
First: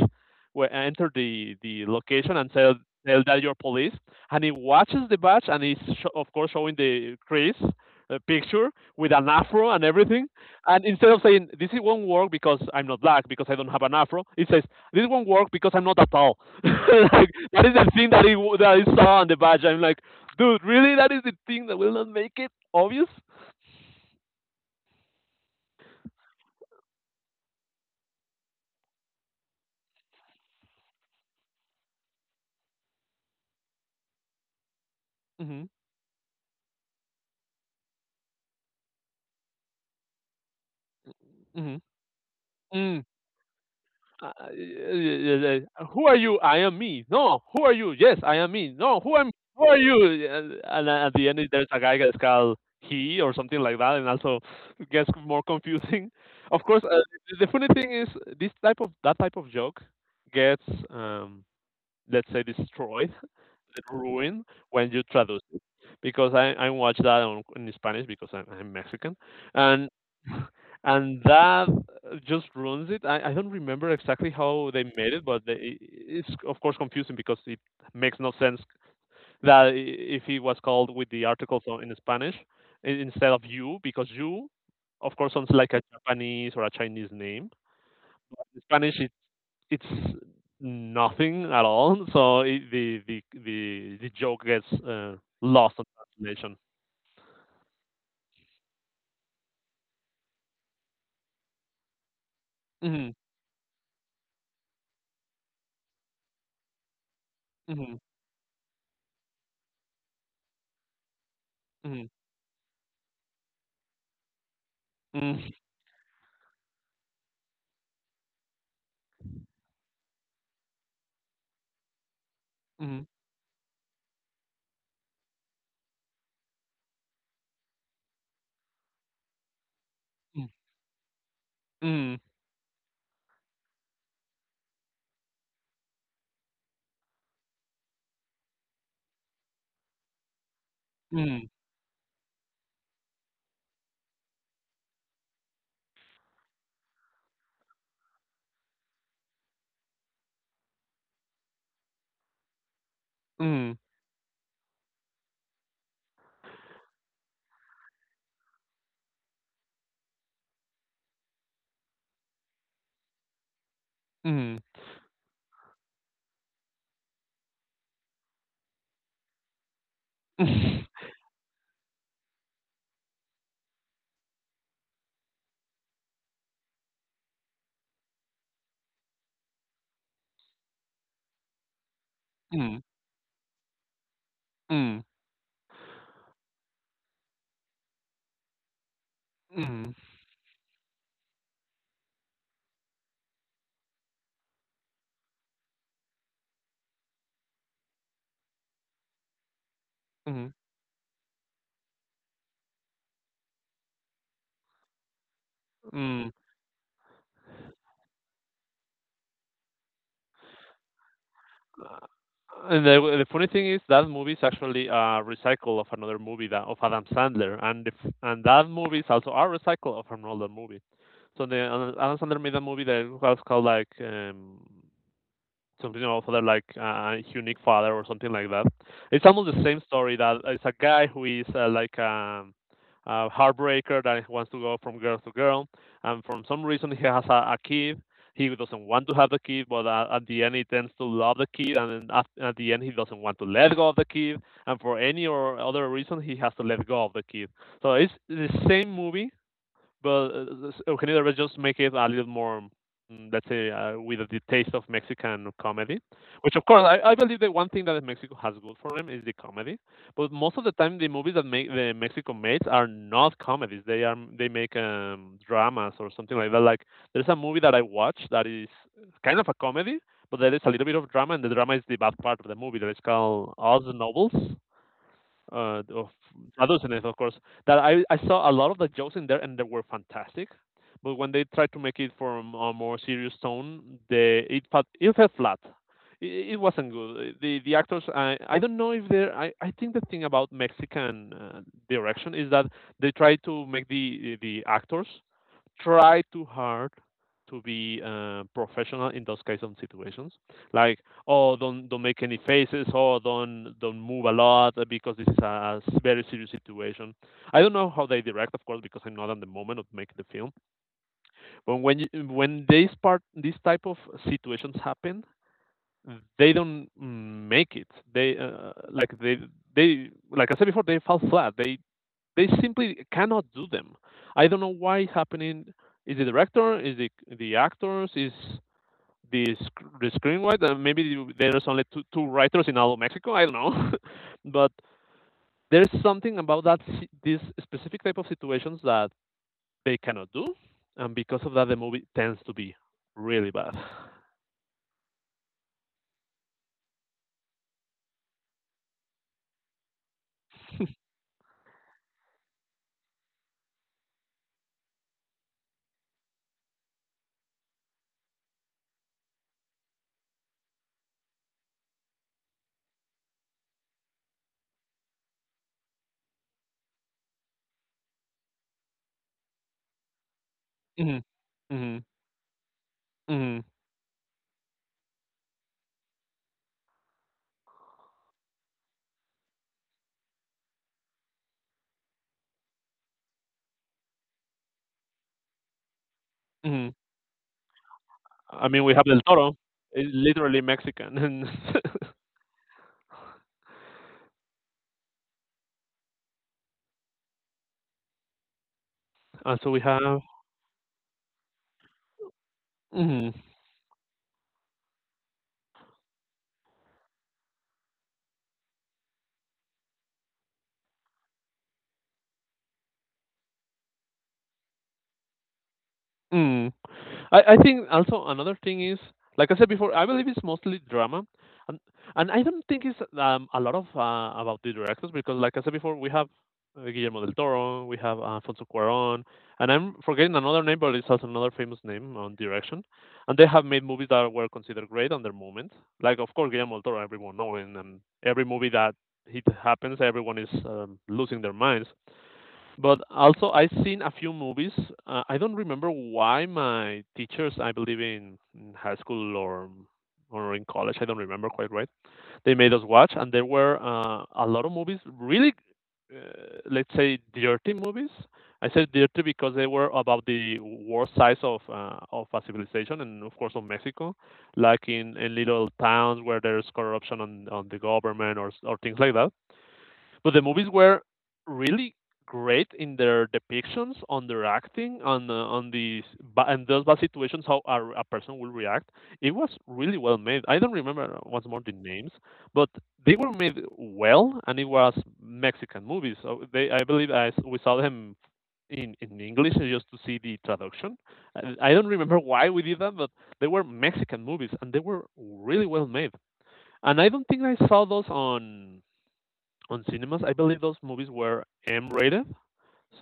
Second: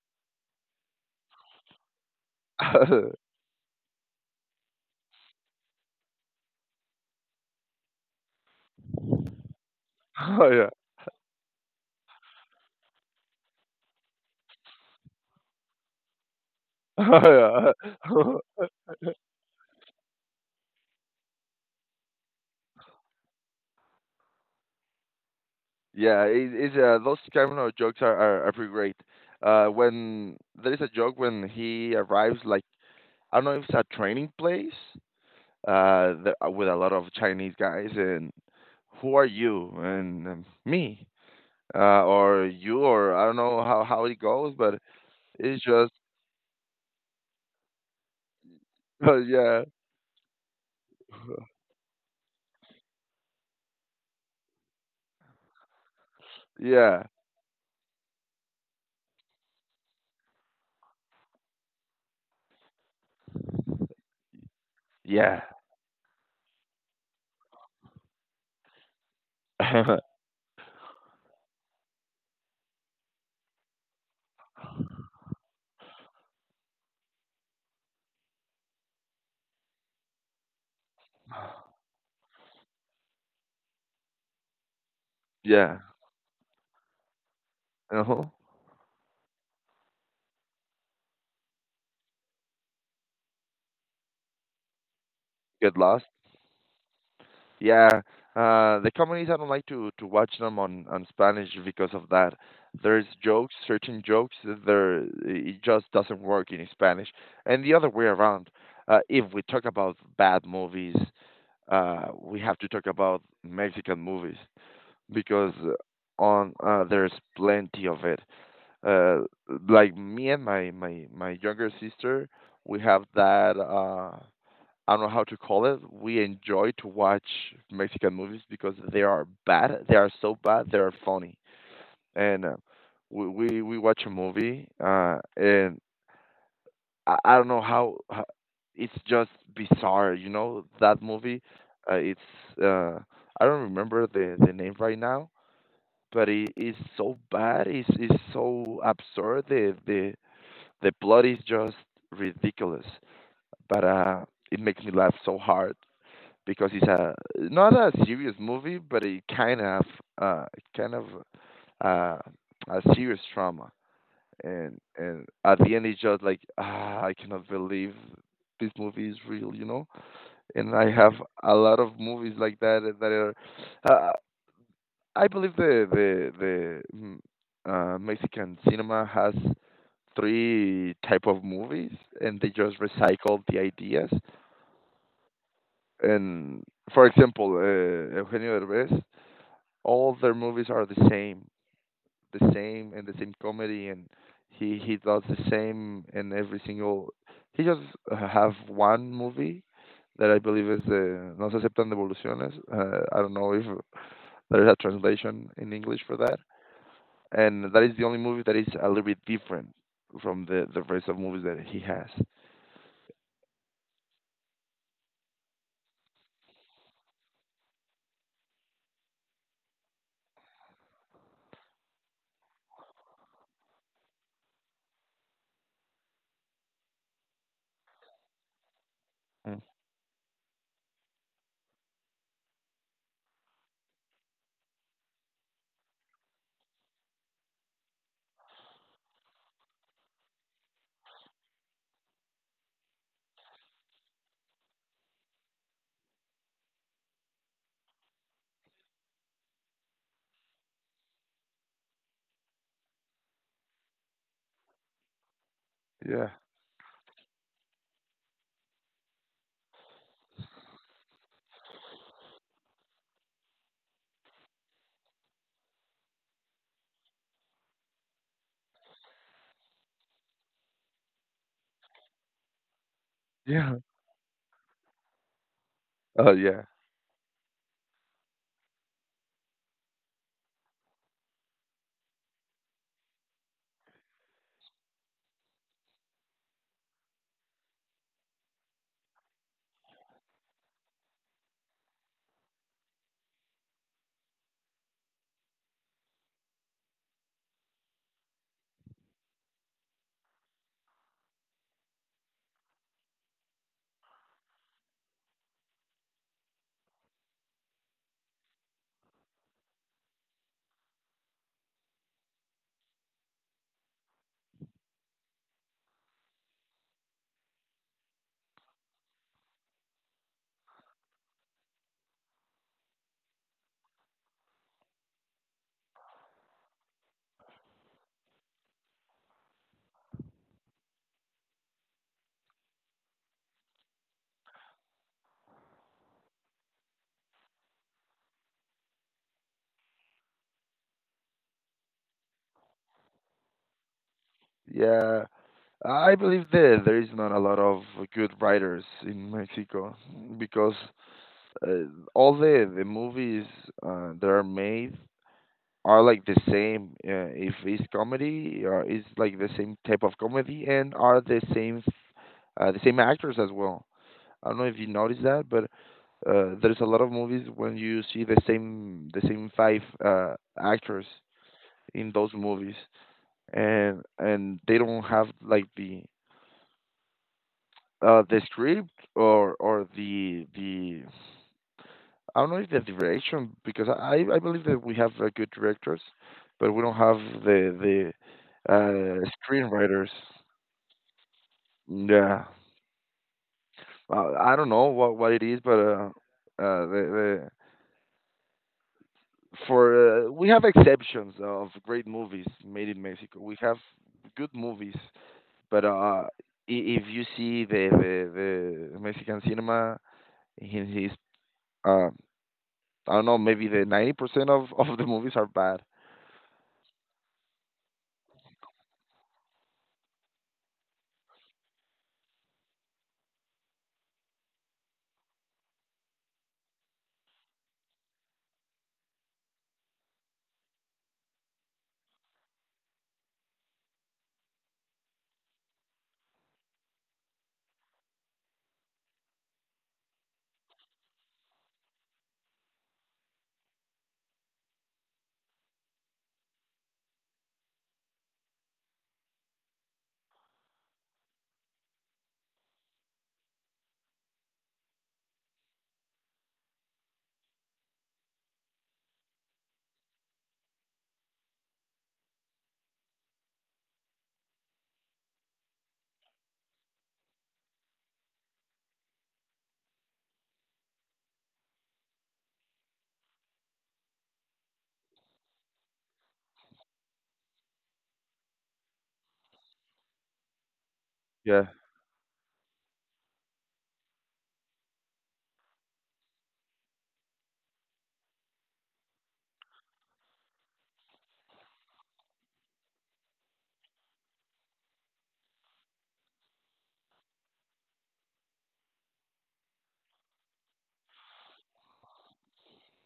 where enter the location and (laughs) tell oh tell that you're police." And he watches the badge and of course showing the Chris picture with an afro and everything. yeah. And instead of saying this won't work because I'm not black because I don't have an afro, it says this won't work because I'm not at all. (laughs) Like, that is (laughs) the thing Oh yeah. (laughs) that he saw on the badge. I'm like, dude, really? That is the thing that will not make it obvious. Yeah, it's those kind of jokes are pretty great. When there is a joke when he arrives like I don't know if it's a training place Mm-hmm. With a lot of Chinese guys. And who are you? And me, Mm-hmm. Or you, Mm. or I don't know how it goes, but Yeah, yeah, yeah. it's just Who are you? I am me. No, who are you? Yes, I am me. No, who (laughs) am? yeah, Who are you? And at the end, there's a guy that's called he or something like that, and also it gets more confusing. (laughs) Of course, yeah, the funny thing is this type of that type of joke gets, um, let's say, destroyed, (laughs) ruined when you yeah, traduce because I watch that in Spanish because I'm Mexican, and (laughs) (laughs) and that just ruins it. I don't remember exactly how they made it, but they, it's of course confusing because it makes no sense that if it was called with the articles in Spanish instead of you, because you, of course, sounds like yeah. a Japanese or a Chinese name. Uh-huh. In Spanish, it, it's nothing at all, so it, the, the the joke gets Get lost on lost. translation. Yeah, the comedies I don't like to watch them on Spanish because of that. There's jokes, certain jokes that there it just doesn't work in Spanish, and the other Mhm, way around. If we talk about bad movies, mhm. we have to talk about Mexican movies Hmm. because on there's plenty of it. Uh, like me and my younger sister, we have Mhm. that. I don't know how to call it. We enjoy to watch Mexican movies because they are bad. They are so bad. They are funny, Hmm. and we watch a movie, and I don't know how, how. It's just bizarre, you know. That movie, Hmm. It's uh, I don't remember the name right now, but it is so bad. It's so absurd. The plot is just ridiculous, Hmm. but it makes me laugh so hard because it's a not a serious movie, but it kind of uh kind of uh a serious trauma, Hmm. And at the end it's just like ah I cannot believe this movie is real, you know. And Hmm. I have a lot of movies like that that are. Uh, I believe the Mexican cinema has three type of movies, and they just Hmm. recycle the ideas. Hmm. And for example, Eugenio Derbez Hmm. all their movies are the same and the same comedy, and he does the same in every single. He just have one movie that I Mhm, believe is the No se aceptan devoluciones. I don't know if there's a translation in English for mm. that, and that is the only movie that is a little bit different from the rest of movies that he has. And the funny thing is that movie is actually a recycle of another movie that of Adam Sandler, and the f and that movie is also a recycle of another movie. So the Adam Sandler made a movie that was called like something also that like unique father or something like that. It's almost Mm. the same story that it's a guy who is like a heartbreaker that wants to go from girl to girl, and for some reason he has a kid. He doesn't want to have the kid, but at the end he tends to love the kid, and at the end he doesn't want to let go of the kid, and for any or other reason he has to let go of the kid. So it's the same movie, but Eugenio Derbez just make it a little more, let's say, with the taste of Mexican comedy. Yeah, Which, of course, I believe that one thing that Mexico has good for them is the comedy. But most of the time, the movies that make the Mexico makes are not comedies. They are they make dramas or something like that. Like there's a movie that I watched that is kind of a comedy, but there is a little bit of drama, and the drama is the bad part of the movie. That is called yeah. Oz (laughs) Nobles of Oh yeah. adolescents, of course, that I saw a lot of the jokes in there and they were fantastic. But when they tried to make it from a more serious tone, they, it felt flat. It wasn't good. The actors, I don't know if they're. I think the thing about Mexican direction is that they try to make the actors try too hard to be professional in those kinds of situations like oh don't make any faces or don't move a lot because this is a very serious situation. I don't know how they direct of course because I'm not at the moment of making the film, but when these type of situations happen they don't make it. they uh, like they they, like I said before, they fall flat. They simply cannot do them. I don't know why it's happening. Is the director, is the actors, is the the screenwriter? And Maybe there's only two writers in all of Mexico. I don't know, (laughs) but there's something about these specific type of situations that they cannot do, and because of that, the movie tends to be really bad. Yeah, I believe that there is not a lot of good writers in Mexico because (laughs) uh, all the movies that are made are like the same. If it's comedy, it's like the same type of comedy and are the same actors as well. I don't know if you noticed that, but there's a lot of movies when you see the same five actors Hmm. Hmm. in those movies, Hmm. And they don't have like the script or the I don't know if the direction because I believe that we have good directors, but we Hmm. don't have the I mean, we have Del Toro, is screenwriters. literally Mexican, (laughs) Yeah, I don't know what it is, but uh, the, the and so we have. for we have exceptions of great movies made in Hmm. Mexico. We have good movies, but if you see the Mexican cinema in his uh, I don't know, maybe the 90% of the movies are bad. I think also another thing is, like I said before, I believe it's mostly drama, and and I don't think it's a lot of about the directors because, like I said before, we have Guillermo del Toro, we have Alfonso Cuarón, and I'm forgetting another name, but it's also another famous name on direction, and they have made movies that were considered great on their moment. Like of course Guillermo del Toro, everyone knowing, and every movie that it happens, everyone is losing their minds. But also, I've seen a few movies. I don't remember why my teachers, I believe in high school or in college, I don't remember quite right. They made us watch, and there were a lot of movies, really, let's say, dirty movies. I said dirty because they were about the war size of a civilization, and of course of Mexico, like in little towns where there's corruption on the government or or things like that, but the movies were really great in their depictions, on their acting, on these and those bad situations how a person will react. It was really well made. I don't remember once more Yeah. the names, but they were made well, and it was Mexican movies. So they, I believe, I s we saw them in English just to see the traduction. I, I don't remember why we did that, but they were Mexican movies, and they were really well made. And I don't think I saw those on cinemas. I believe those movies were M-rated,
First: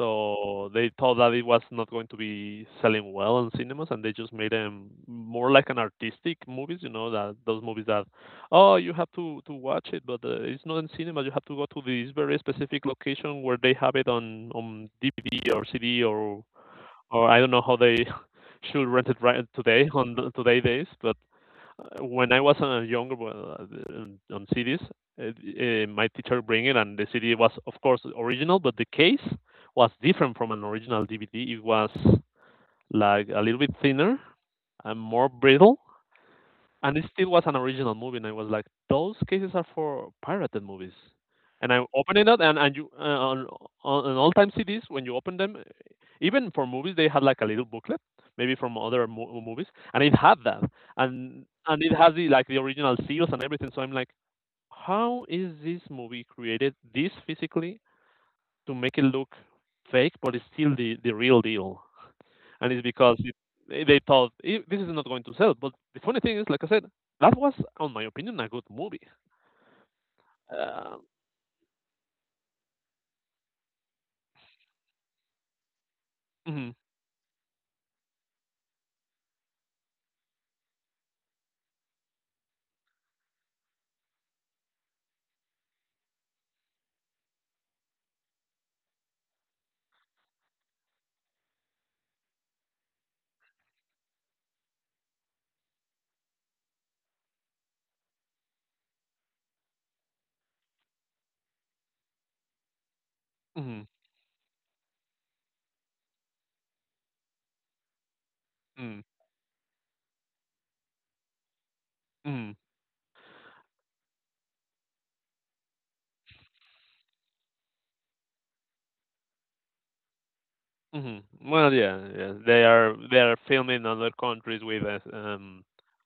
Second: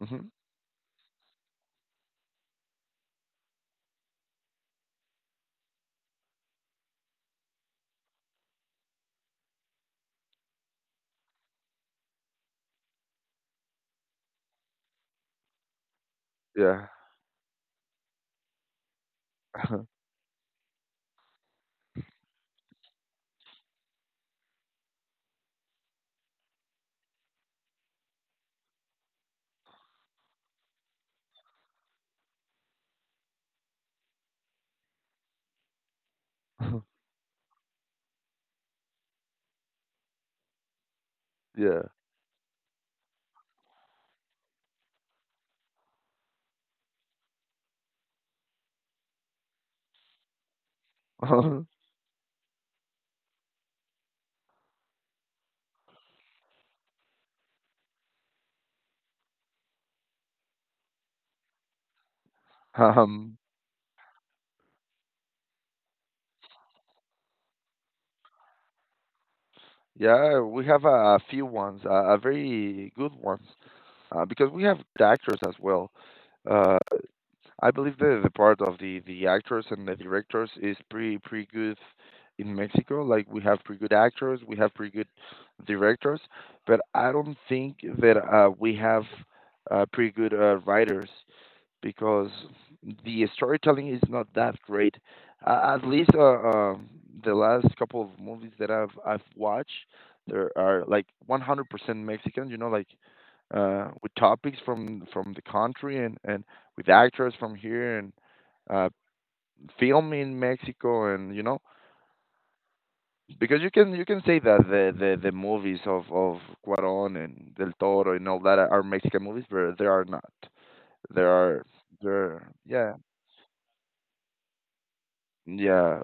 Mhm. they thought that it was not going to be selling well in cinemas, and they just made them more like an artistic movies. You know that those movies that, oh, you have to watch it, but it's not in cinema. You have to go to this very specific location where they have it on DVD or CD Yeah. or I don't know how they (laughs) should rent it right today (laughs) on the, today days, but when I was a younger well, on CDs, my teacher bring it, and the CD was of course original, but the case was different from an original DVD. It was like a little bit thinner and more brittle, and it still was an original movie, and I was like, those cases are for pirated movies. And I Yeah. opened it up, and you on all time CDs when you open them, even for movies they had like a little booklet, maybe from other movies, and it had that, and (laughs) it has the like the original seals and everything. So I'm like, how is this movie created this physically to make it look fake, but it's still the real deal? And it's because Um, it, they thought "Eh, this is not going to sell." But the funny thing is, like I said, that was, on my opinion, a good movie. yeah, we have Uh, a few ones, a very good ones, because we have the actors as well. mhm, Uh, I believe the part of the actors and the directors is pretty pretty good in Mexico. Like we have pretty good actors, we have pretty good directors, but I don't think that we have pretty good writers. Because the storytelling is not that great. At least um the last couple of movies that I've watched, there are like 100% Mexican. You know, like mhm, with topics from the country and with actors from here and uh, mm, film in Mexico and you know mhm, because you can say that the movies of Cuarón and Del Toro and all that are Mexican movies, but they are not. mhm. There are Well, yeah, yeah, there yeah they are filming in other countries with us. Yeah,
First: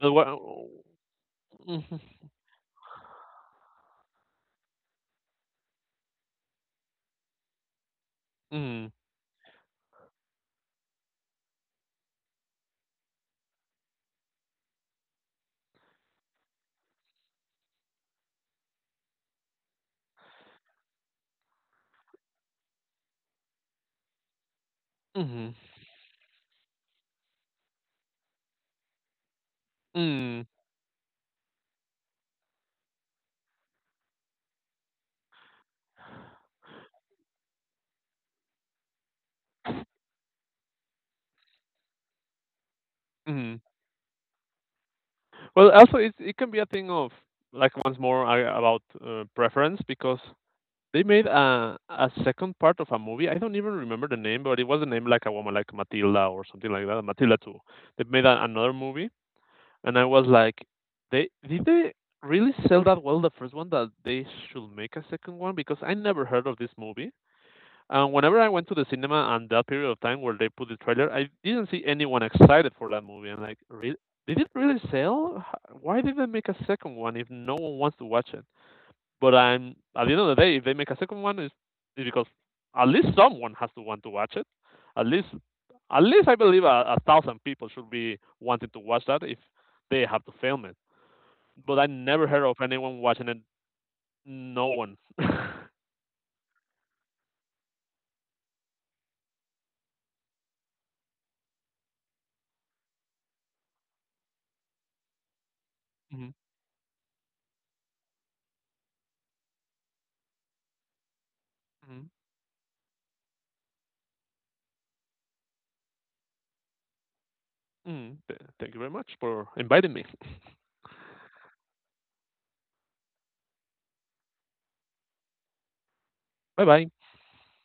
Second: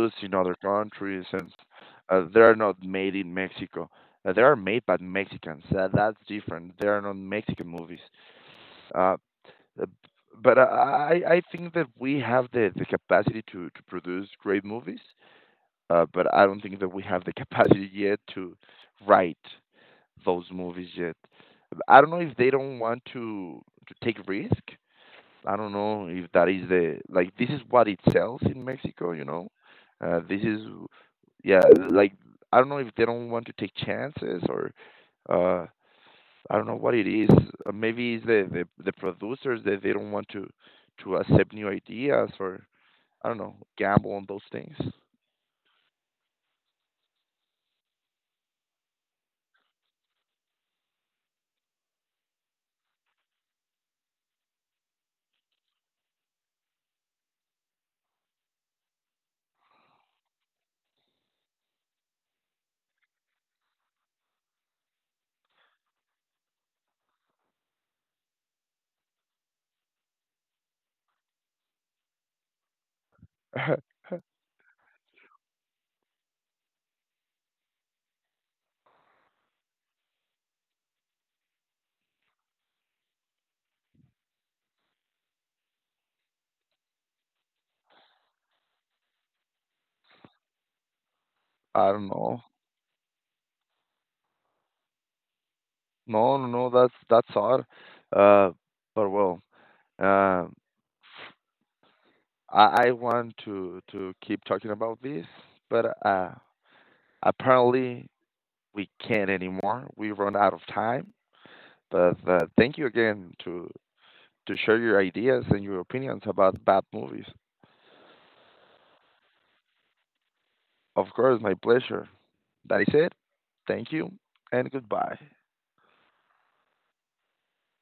But in wha- other countries, and mhm, they are not made in Mexico. They are made by Mexicans. That's different. They are not Mexican movies. mhm, Uh, uh, but I think that we have the capacity to produce great movies, but I don't think that we have the (laughs) capacity yet to write those movies yet. I don't know if they don't want to take risk mhm, I don't know if that is the like this is what it sells in Mexico, you know. This mm, is yeah, like I don't know if they don't want to take chances or uh, I don't know what it is. Maybe it's the producers that they don't want to accept new ideas or I don't know mhm. gamble on those things. Well, also it can be a thing of like once more about preference because they made a second part of a movie. I don't even remember the name, but it was a name like a woman, like Matilda or something like that. Matilda 2. They made another movie, and I was like, they did they really sell that well the first one that they should make a second one because I never heard of this movie. And whenever I went to the cinema and that period of time where they put the trailer, I didn't see anyone excited for that movie. And (laughs) like, I really, did it really sell? Why did they make a second one if no one wants to watch it? But I'm at the end of the day, if they make a second one, is because at least someone has to want to watch it. At least, at least I believe 1,000 people should be wanting to watch that if they have to film it. But I don't never know. heard of anyone watching it. No one. (laughs) No, no, no. That's odd. Uh, but well, uh, I I want to keep talking about this, but Mhm, apparently, we can't anymore. We run out of time. mhm, But thank you again to share your ideas and your opinions about bad movies. mhm. Thank you very much for inviting me. Of course, my pleasure. That is it. Thank you and goodbye. Bye bye.